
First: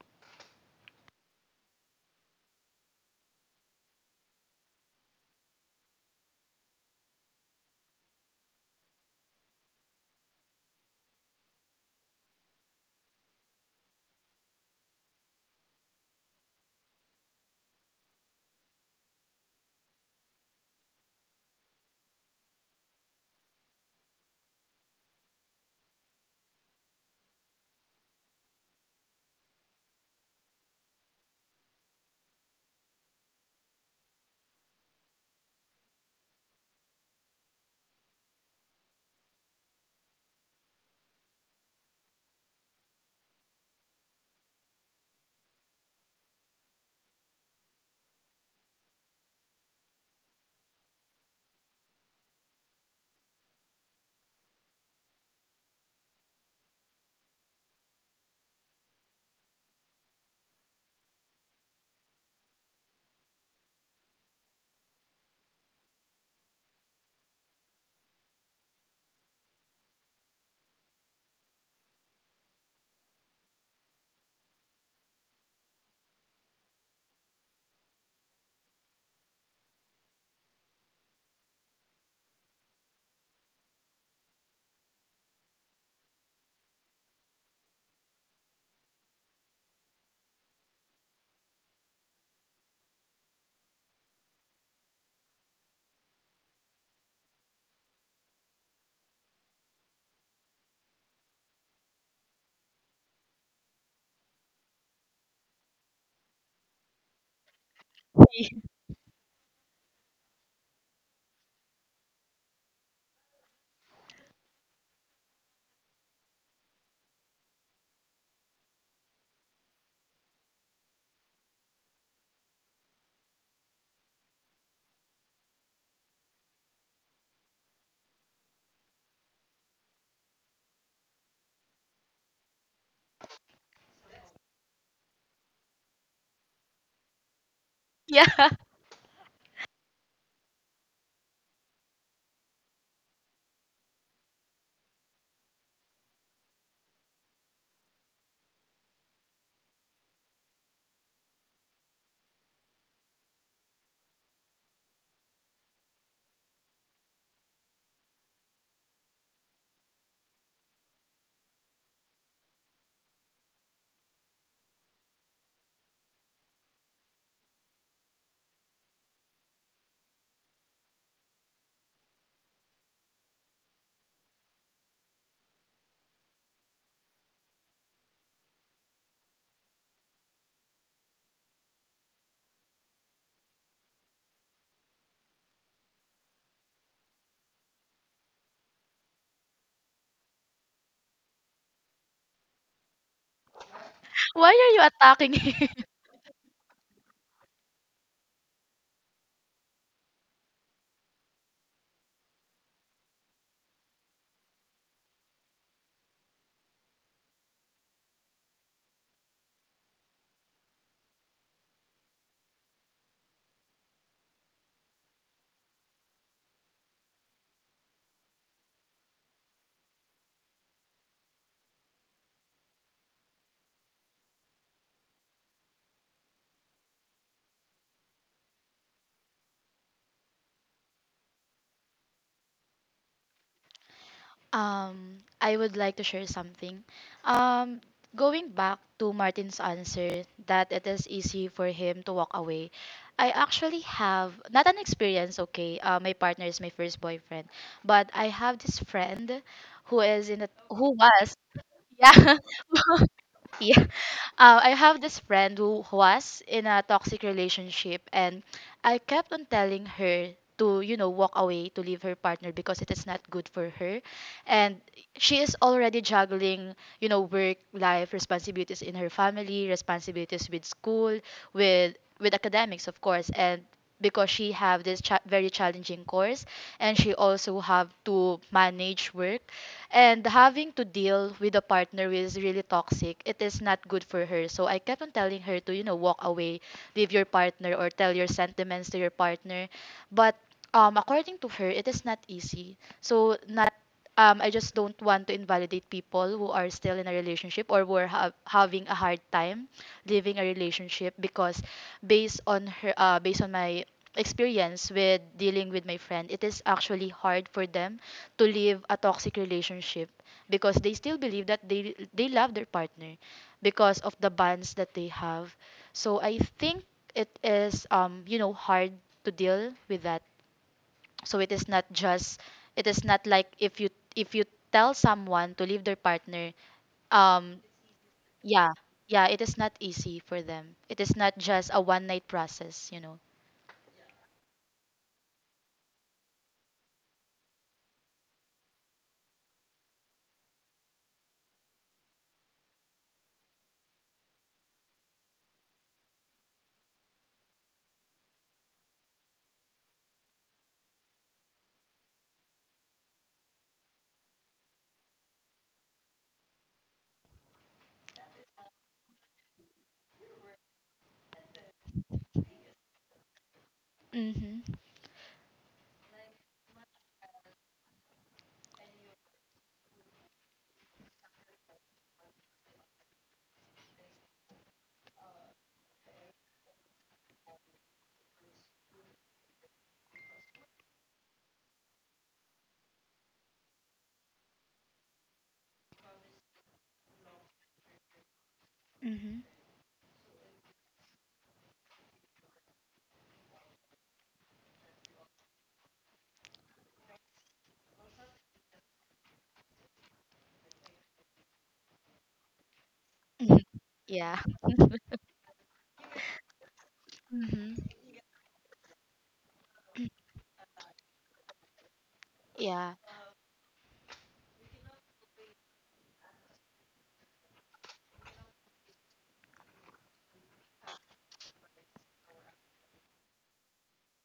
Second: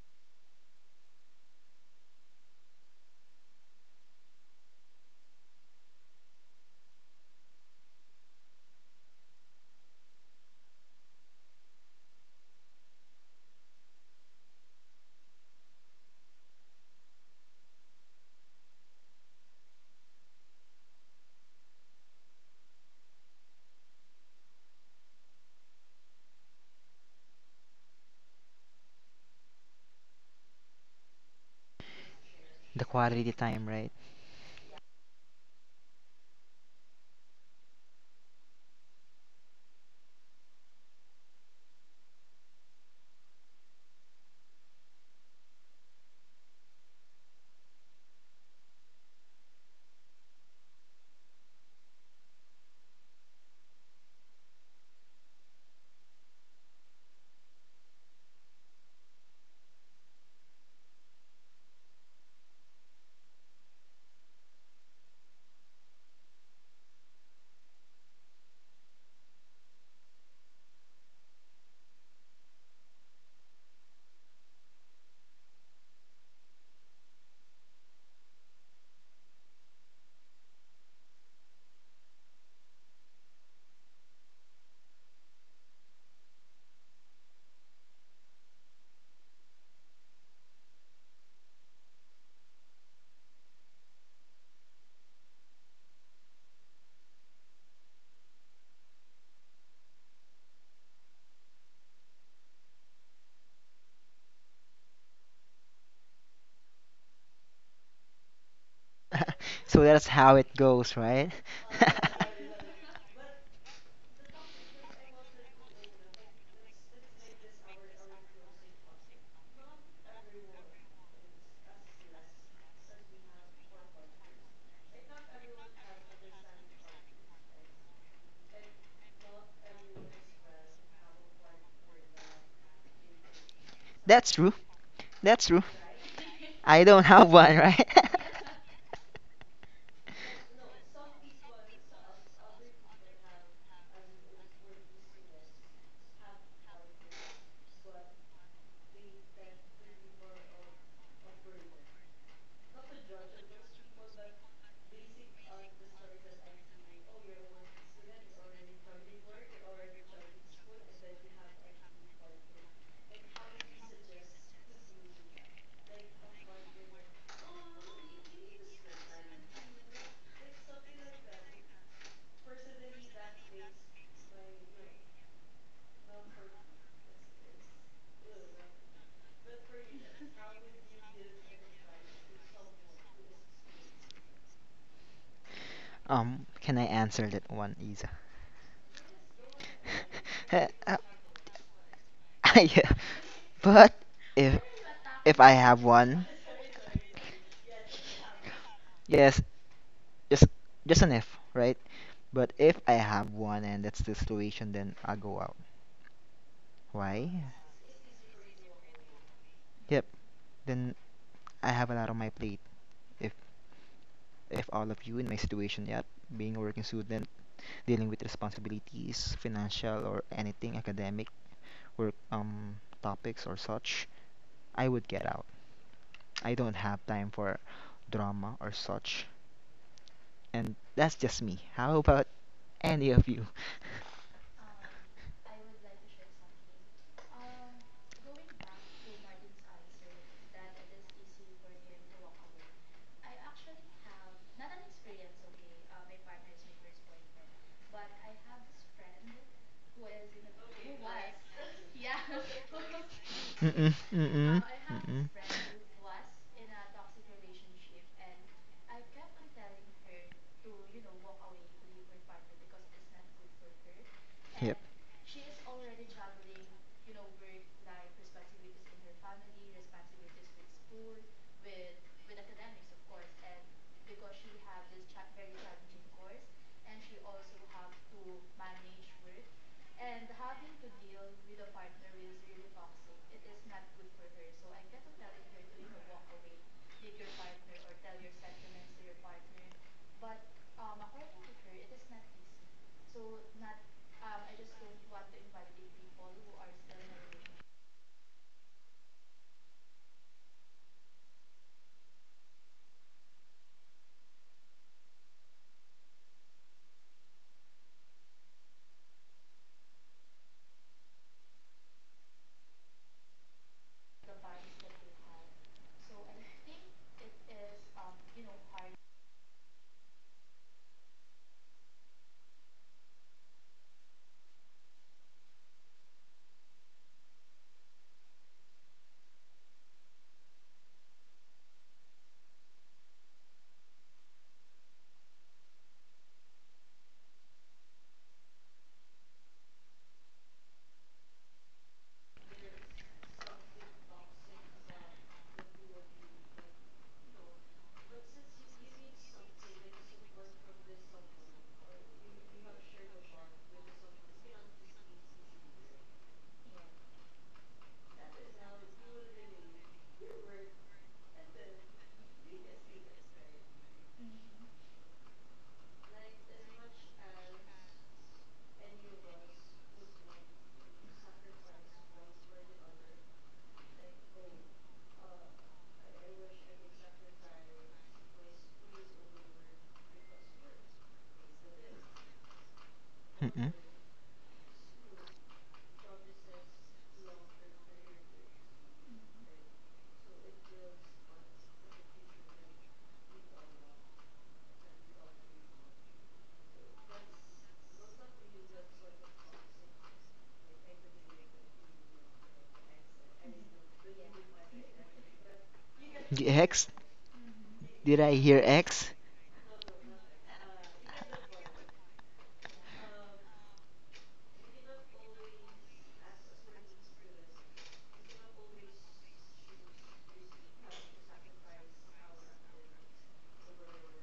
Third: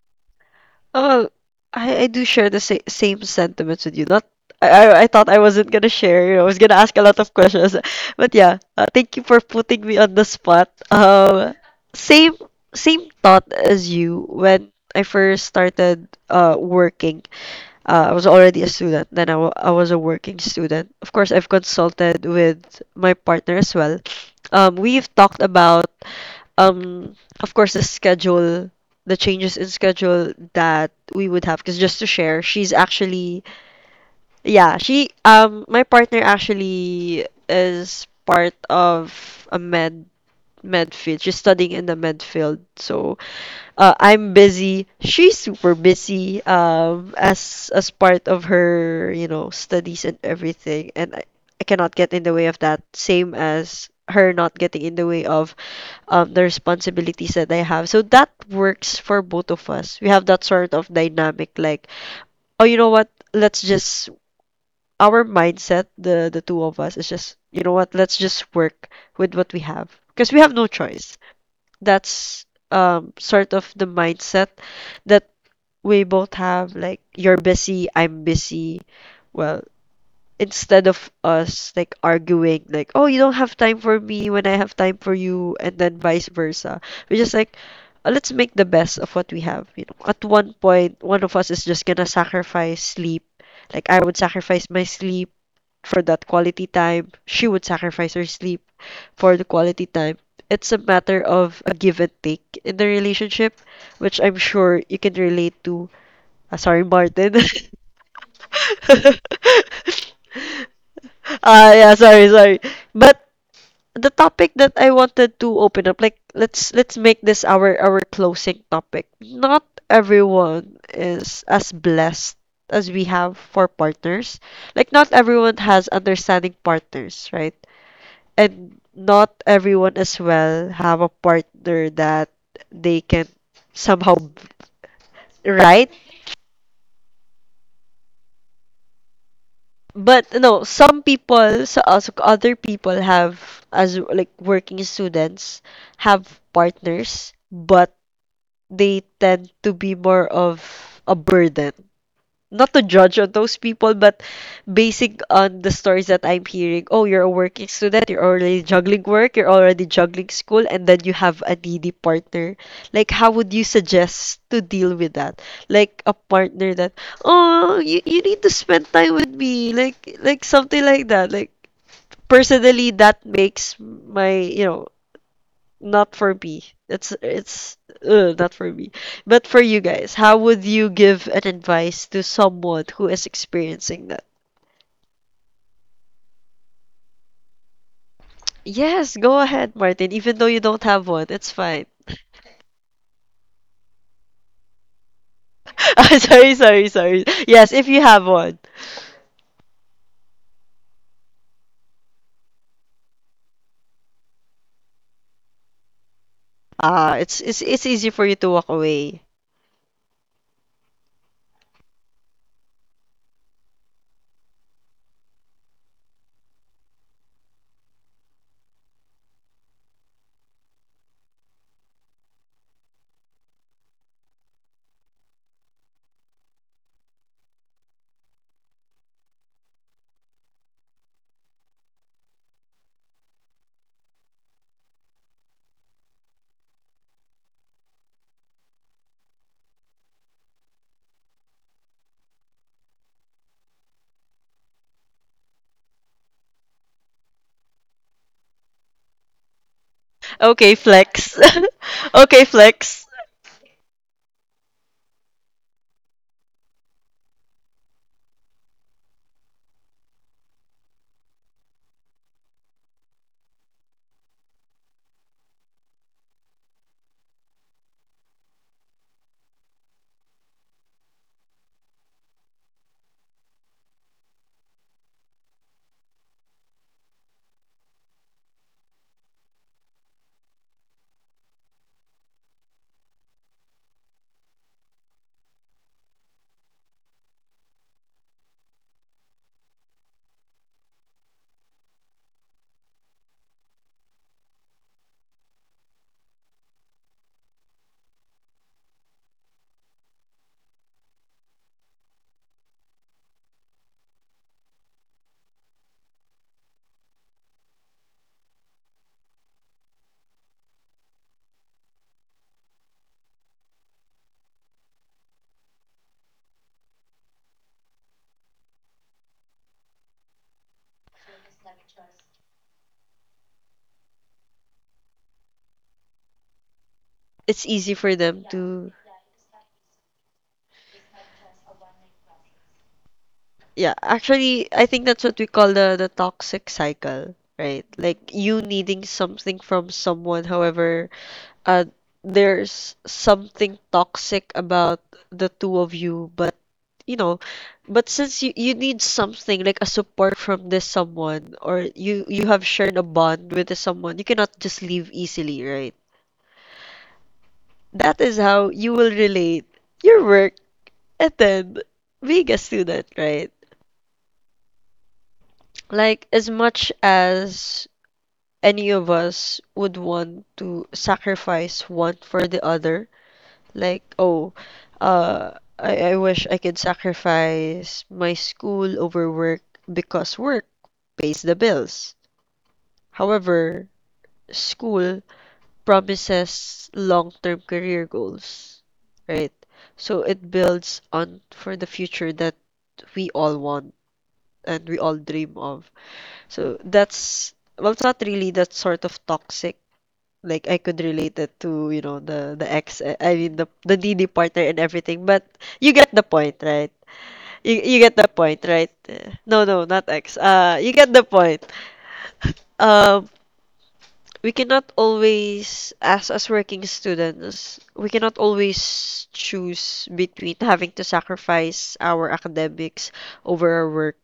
A: Oh, I do share the same sentiments with you. Not I, I thought I wasn't gonna share. You know, I was gonna ask a lot of questions, but yeah, thank you for putting me on the spot. Same same thought as you when I first started working. I was already a student. Then I was a working student. Of course, I've consulted with my partner as well. We've talked about, um, of course, the schedule, the changes in schedule that we would have. Because just to share, she's
C: The quality
A: actually
C: time, right?
A: yeah, she my partner actually is part of a med field. She's studying in the med field. So I'm busy. She's super busy as part of her, you know, studies and everything. I cannot get in the way of that. Same as her not getting in the way of the responsibilities that I have. So that works for both of us. We have that sort of dynamic like, oh, you know what? Let's just our mindset, the two of us, is just, you know what, let's just work with what we have. Because we have no choice. That's sort of the mindset that we both have, like you're busy, I'm busy. Well, instead of us like arguing like, oh, you don't have time for me when I have time for you, and then vice versa. We just like let's make the best of what we have. You know, at one point, one of us is just gonna sacrifice sleep. Like I would sacrifice my sleep for that quality time. She would sacrifice her sleep for the quality time. It's a matter of a give and take in the relationship, which I'm sure you can relate to. Sorry, Martin.
C: So that's how it goes, right?
A: Ah, yeah, sorry, sorry. But the topic that I wanted to open up, like let's make this our closing topic. Not everyone is as blessed as we have for partners. Like not everyone has understanding partners, right? And not everyone as well have a partner that they can somehow,
C: That's true. That's true.
A: right?
C: I don't have one, right?
B: Yeah.
A: But no, some people, so also other people have as like working students have partners, but they tend to be more of a burden. Not to judge on those people, but basing on the stories that I'm hearing, oh, you're a working student, you're already juggling work, you're already juggling school, and then you have a needy partner. Like, how would you suggest to deal with that? Like a partner that, oh, you need to spend time with me, something like that. Like personally, that makes my you know not for me. It's not for me. But for you guys, how would you give an advice to someone who is experiencing that?
C: Um, can I answer that one, Isa?
A: Yes, go ahead, Martin. Even though you don't have one, it's fine.
C: Yeah. But
B: Why
C: if
B: are you attacking
C: I
B: him?
C: have
A: Ah,
C: one,
A: sorry, sorry, sorry. Yes, if you have one.
C: yes, just just an if, right? But if I have one and that's the situation, then I'll go out.
A: Ah,
C: Why?
A: it's easy for you to walk away.
C: Yep. Then I have a lot on my plate. If all of you in my situation yet, being a working student, dealing with responsibilities, financial or anything academic, work topics or such, I would get out. I don't have time for drama or such. And that's just me. How about any of you?
B: I would like to share something. Um, Going back to Martin's answer that it is easy for him to walk away, I actually have not an experience, okay. My partner is my first boyfriend, but I have this friend who is in a
A: Okay,
B: who was
A: flex.
B: Yeah.
A: Okay, flex.
B: yeah.
C: Mm-mm, mm-mm,
B: I have this
C: mm-mm.
B: friend who was in a toxic relationship, and I kept on telling her to, you know, walk away, to leave her partner because it is not good for her. And she is already juggling, you know, work, life, responsibilities in her family, responsibilities with school, with academics, of course, and because she have this very challenging course and she also have to manage work
C: Yep.
B: and having to deal with a partner who is really toxic, it is not good for her. So I kept on telling her to, you know, walk away, leave your partner, or tell your sentiments to your partner. But according to her, it is not easy. So not I just don't want to invalidate people who are still in a relationship or who are having a hard time leaving a relationship because based on my experience with dealing with my friend, it is actually hard for them to leave a toxic relationship because they still believe that they love their partner because of the bonds that they have. So I think it is, um, you know, hard to deal with that. So it is not like if you tell someone to leave their partner um
A: It's easy for them
B: yeah
A: to
B: yeah it is not easy for them. It is not just a one night process, you know.
A: yeah, actually I think that's what we call the toxic cycle, right? Like you needing something from someone, however Uh, there's something toxic about the two of you, but you know, but since you need something like a support from this someone, or you have shared a bond with this someone, you cannot just leave easily, right? That is how you will relate your work and then being a student, right?
B: Mhm.
A: Like as much as any of us would want to sacrifice one for the other, like, oh, uh, I wish I could sacrifice my school over work because work pays the bills.
C: Mm-mm.
A: However, school promises long-term career goals,
B: Mhm.
A: right? So it builds on for the future that we all want and we all dream of. So that's, well, it's not really that sort of toxic. Like I could relate it to, you know, the ex, I mean the needy
B: Yeah.
A: partner and everything. But you get the
C: The
A: point,
C: X?
A: right?
B: Mhm.
A: You get
C: Did
A: the
C: I hear
A: point, right?
C: X?
A: No, no, not ex. You get the point.
B: Yeah.
A: Um, we cannot always, as working students, we cannot always choose between having to sacrifice our academics over our work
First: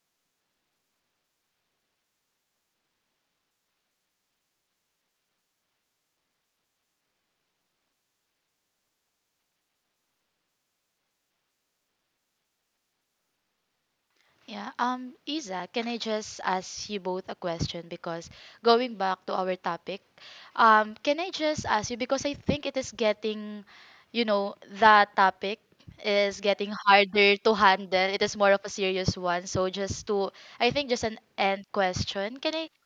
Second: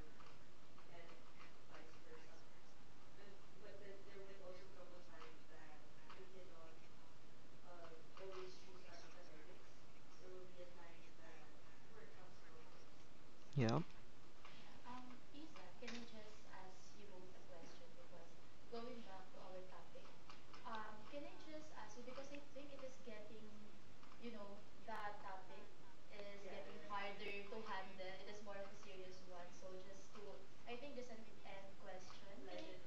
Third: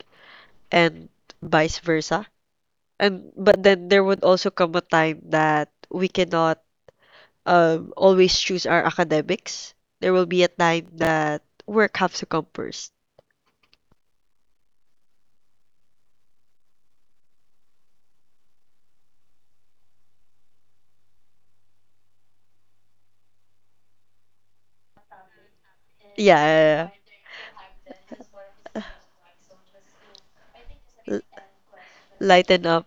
A: and vice versa. And but then there would also come a time that we cannot always choose our academics. There will be a time that work has to come first.
C: Yeah.
B: Yeah. Isa, can I just ask you both a question? Because going back to our topic, can I just ask you because I think it is getting, you know, the topic is
A: Yeah,
B: getting
A: yeah,
B: harder to handle. It is more of a serious one. So just to, I think just
A: yeah.
B: an end question. Can
A: Lighten
B: I
A: up.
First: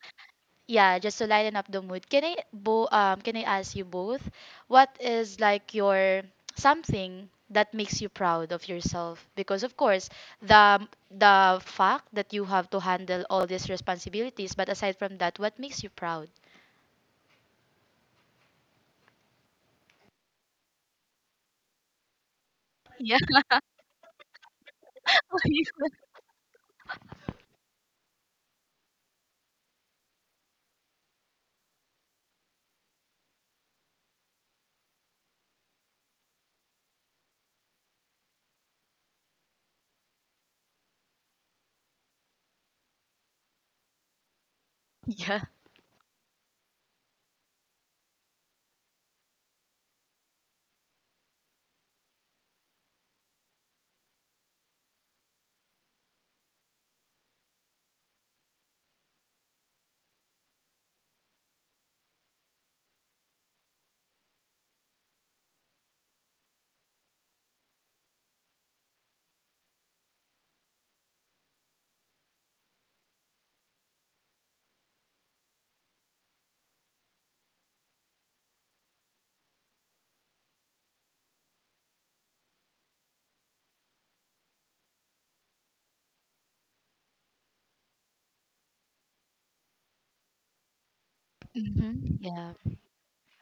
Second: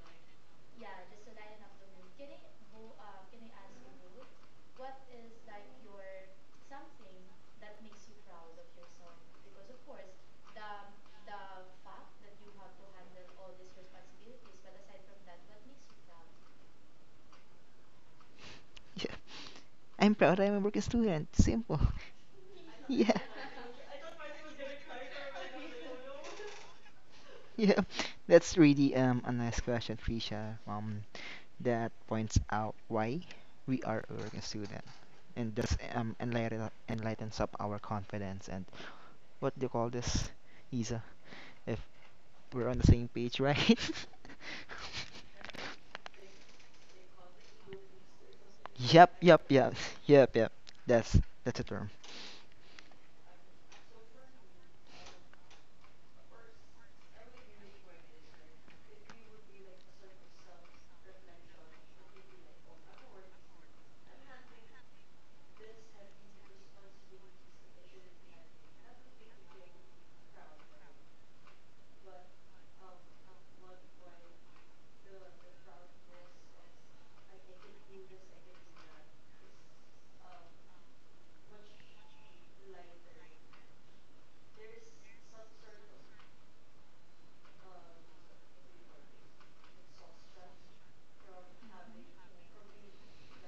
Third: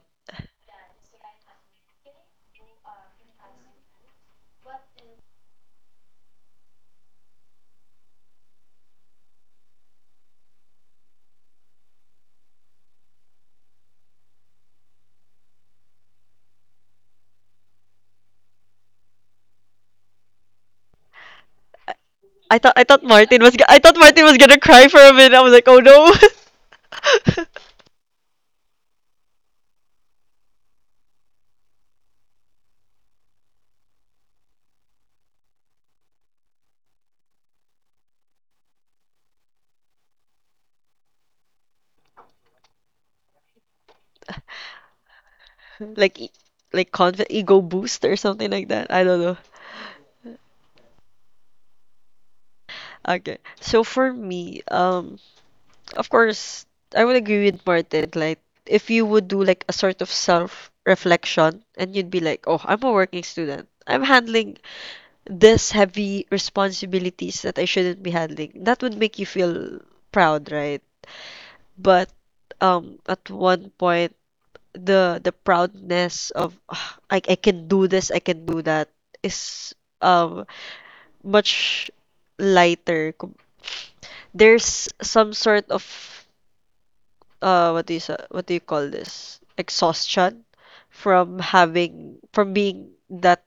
B: yeah, just to lighten up the mood. Can I bo can I ask you both what is like your something that makes you proud of yourself? Because of course, the fact that you have to handle all these responsibilities, but aside from that, what makes you proud?
C: Yeah. I'm proud I'm a working student. Simple.
A: I thought
C: Yeah.
B: Yeah.
A: Martin I thought Martin was gonna cry for a minute. I was like, oh no,
C: Yeah. That's really a nice question, Trisha. Um, that points out why we are a working student. And thus um, enlightens up our confidence and what do you call this? Isa. If we're on the same page, right?
B: Yeah.
A: like e- like confident ego boost or something like that. I
C: Yep,
A: don't know.
C: yep, yep, yep, yep. That's that's the term.
A: Okay, so for me, of course, I would agree with Martin. Like, if you would do like a sort of self reflection, and you'd be like, oh, I'm a working student. I'm handling this heavy responsibilities that I shouldn't be handling. That would make you feel proud, right? But at one point the proudness of "Ah, I can do this, I can do that is um much lighter. There's some sort of what do you what do you call this? Exhaustion from having
B: Mm-hmm.
A: from
B: Yeah.
A: being that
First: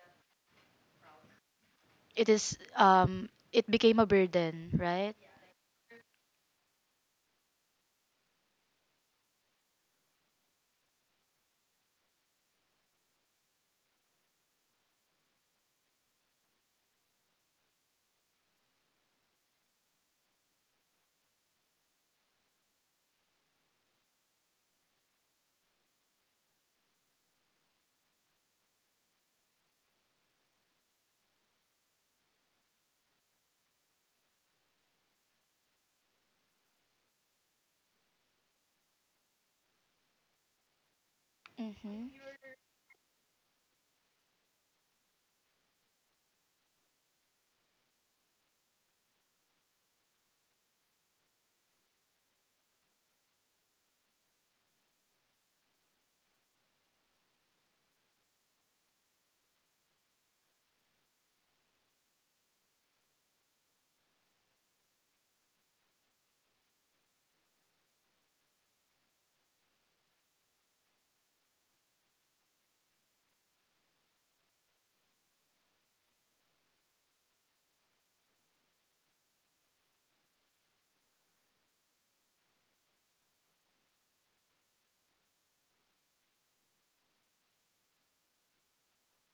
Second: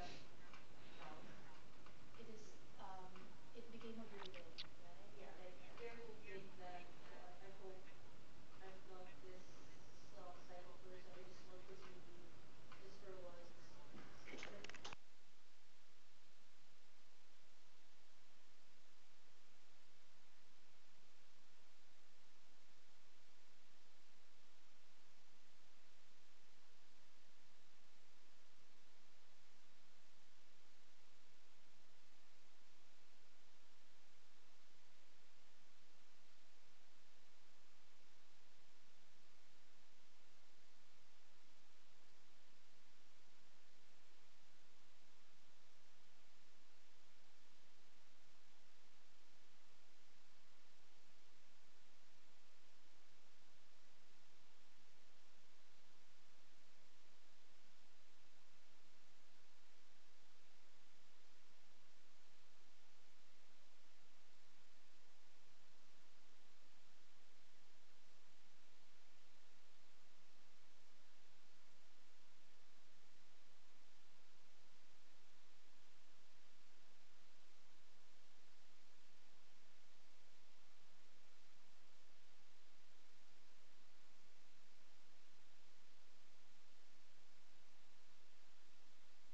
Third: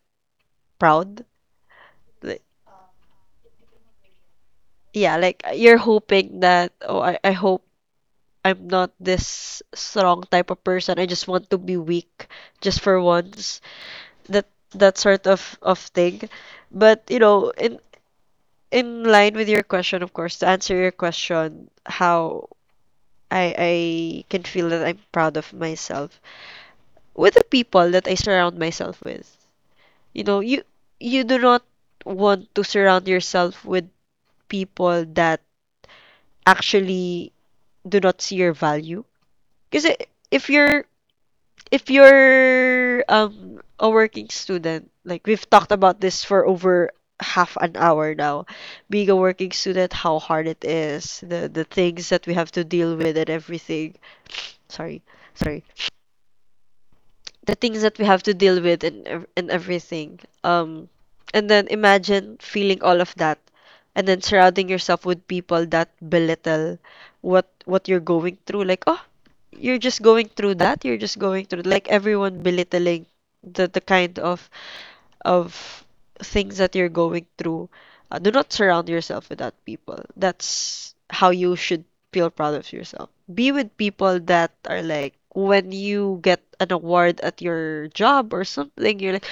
A: proud.
B: It
A: Like,
B: is it became a burden, right?
A: yeah, like you're hoping that I hope I'm not this strong type of person. I just want to be weak just for once. That that sort of thing. But you know, in line with your question, of course, to answer your question, how I can feel that I'm proud of myself with the people that I surround myself with. You know, you do not want to surround yourself with people that actually do not see your value. Because if you're if
B: Mm-hmm.
A: you're a working student, like we've talked about this for over half an hour now, being a working student, how hard it is, the things that we have to deal with and everything. Sorry, sorry. The things that we have to deal with and everything. Um, and then imagine feeling all of that, and then surrounding yourself with people that belittle what you're going through. Like, oh, you're just going through that. You're just going through like everyone belittling the kind of things that you're going through. Do not surround yourself with that people. That's how you should feel proud of yourself. Be with people that are like when you get an award at your job or something, you're like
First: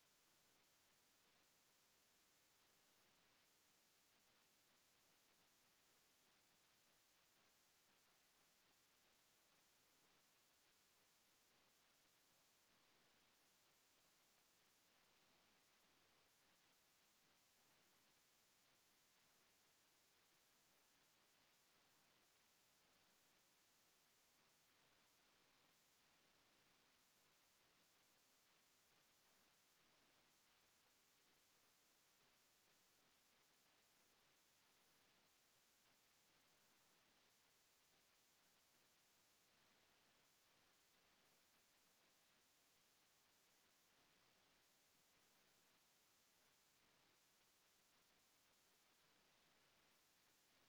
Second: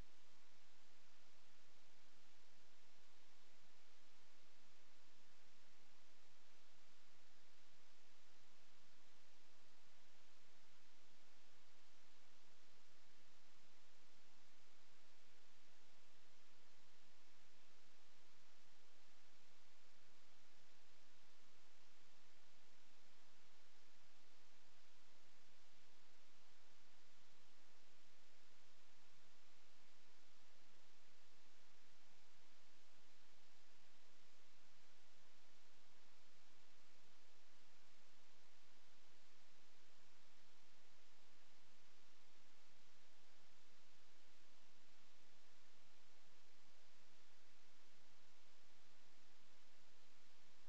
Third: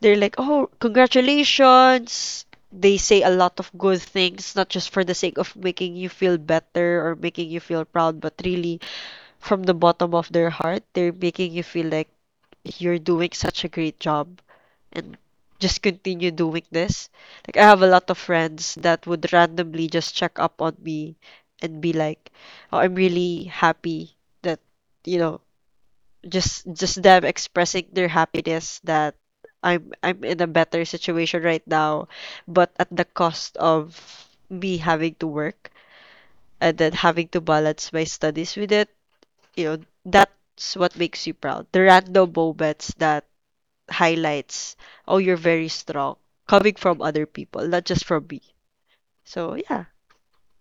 A: they're like, "Oh, congratulations." They say a lot of good things, not just for the sake of making you feel better or making you feel proud, but really from the bottom of their heart, they're making you feel like you're doing such a great job and just continue doing this. Like I have a lot of friends that would randomly just check up on me and be like, "Oh, I'm really happy that, you know, just them expressing their happiness that I'm in a better situation right now, but at the cost of me having to work and then having to balance my studies with it, you know, that's what makes you proud, the random moments that highlights, oh, you're very strong, coming from other people, not just from me. So yeah,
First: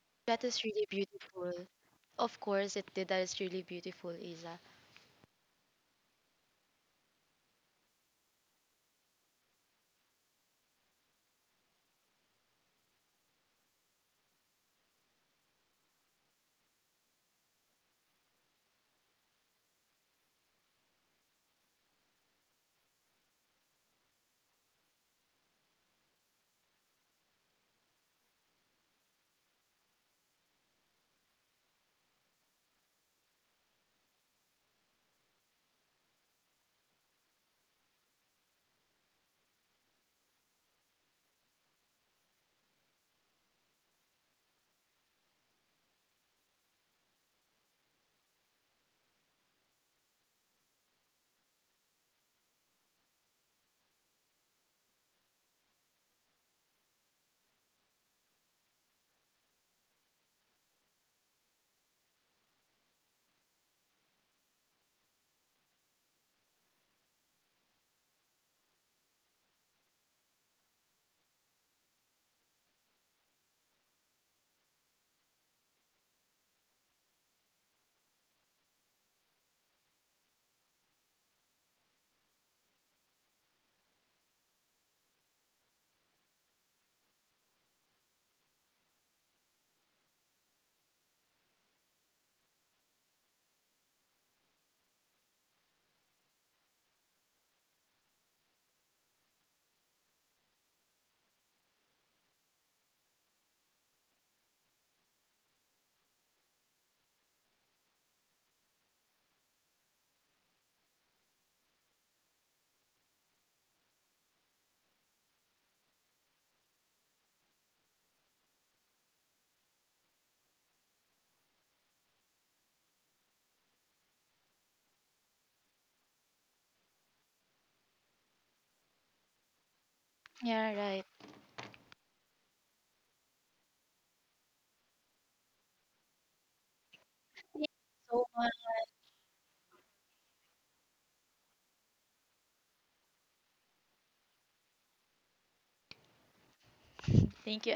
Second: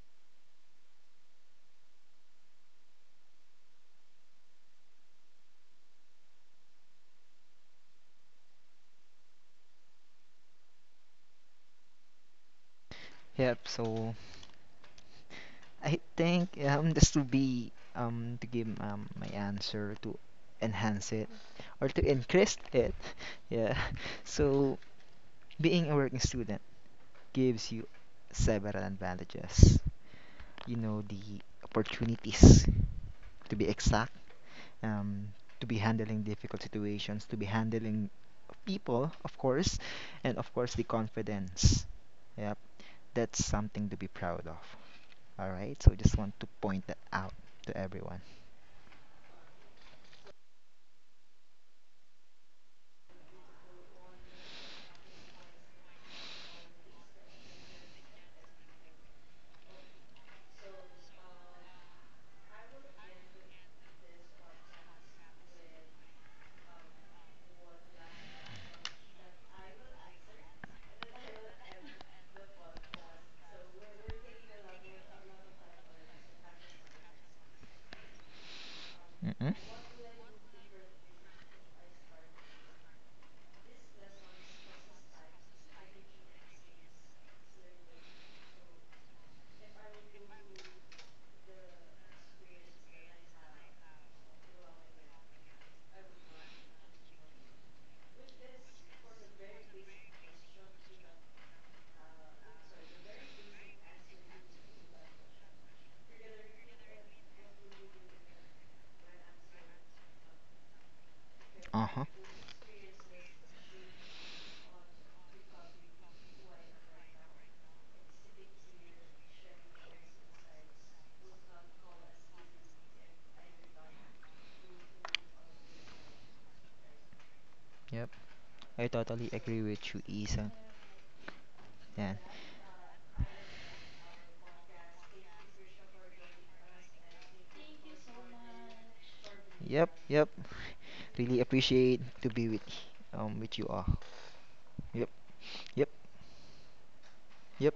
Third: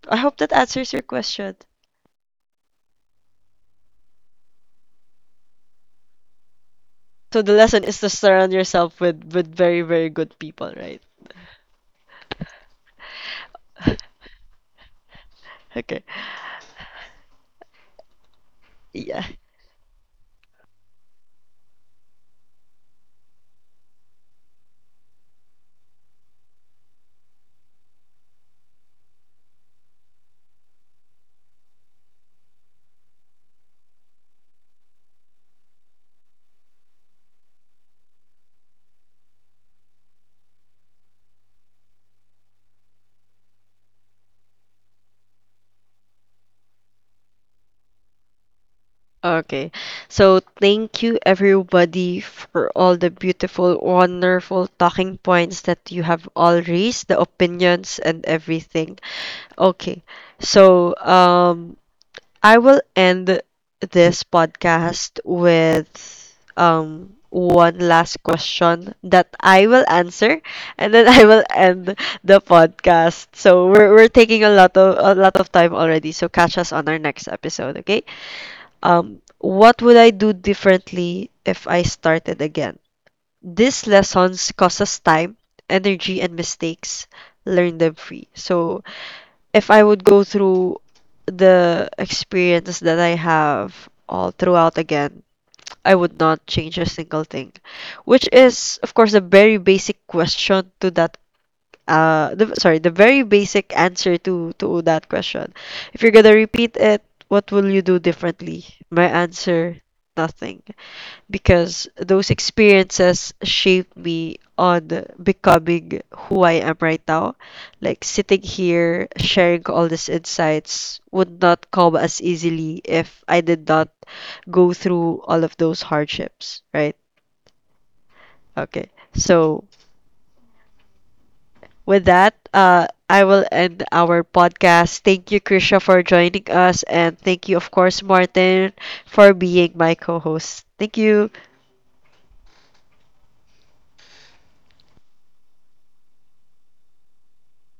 A: I hope
B: That
A: that
B: is really
A: answers your
B: beautiful.
A: question.
B: Of course it did. That is really beautiful, Isa.
A: So the lesson is to surround yourself with very good people, right?
C: Yep. So
A: Okay,
C: I think just to be to give
A: yeah.
C: my answer to enhance it or to increase it. Yeah. So being a working student gives you several advantages. You know, the opportunities, to be exact, um, to be handling difficult situations, to be handling people, of course, and of course the confidence. Yep, that's something to be proud of. All right, so just want to point that out to everyone.
A: Okay. So thank you everybody for all the beautiful, wonderful talking points that you have all raised, the opinions and everything. Okay. So I will end this podcast with one last question that I will answer and then I will end the podcast. So we're taking a lot of time already. So catch us on our next episode, okay?
C: Mm-mm.
A: What would I do differently if I started again? These lessons cost us time, energy and mistakes. Learn them free. So if I would go through the experience that I have all throughout again, I would not change a single thing, which is, of course, a very basic question to that. Sorry, the very basic answer to that question. If you're gonna repeat it, what will you do differently? My answer, nothing, because
C: Uh huh.
A: those experiences shaped me on becoming who I am right now. Like sitting here sharing all these insights would not come as easily if I did not go through all of those hardships, right?
C: Yep,
A: Okay.
C: I totally
A: So
C: agree with you, Isa.
B: Yeah, right.
A: with
C: Yeah.
A: that, I will end our podcast. Thank you, Krisha, for joining us, and thank you,
B: Thank you
A: of course,
B: so much.
A: Martin, for being
C: Yep,
A: my
C: yep.
A: co-host. Thank you.
C: Really appreciate to be with you all. Yep, yep,
B: Thank
C: yep.
B: you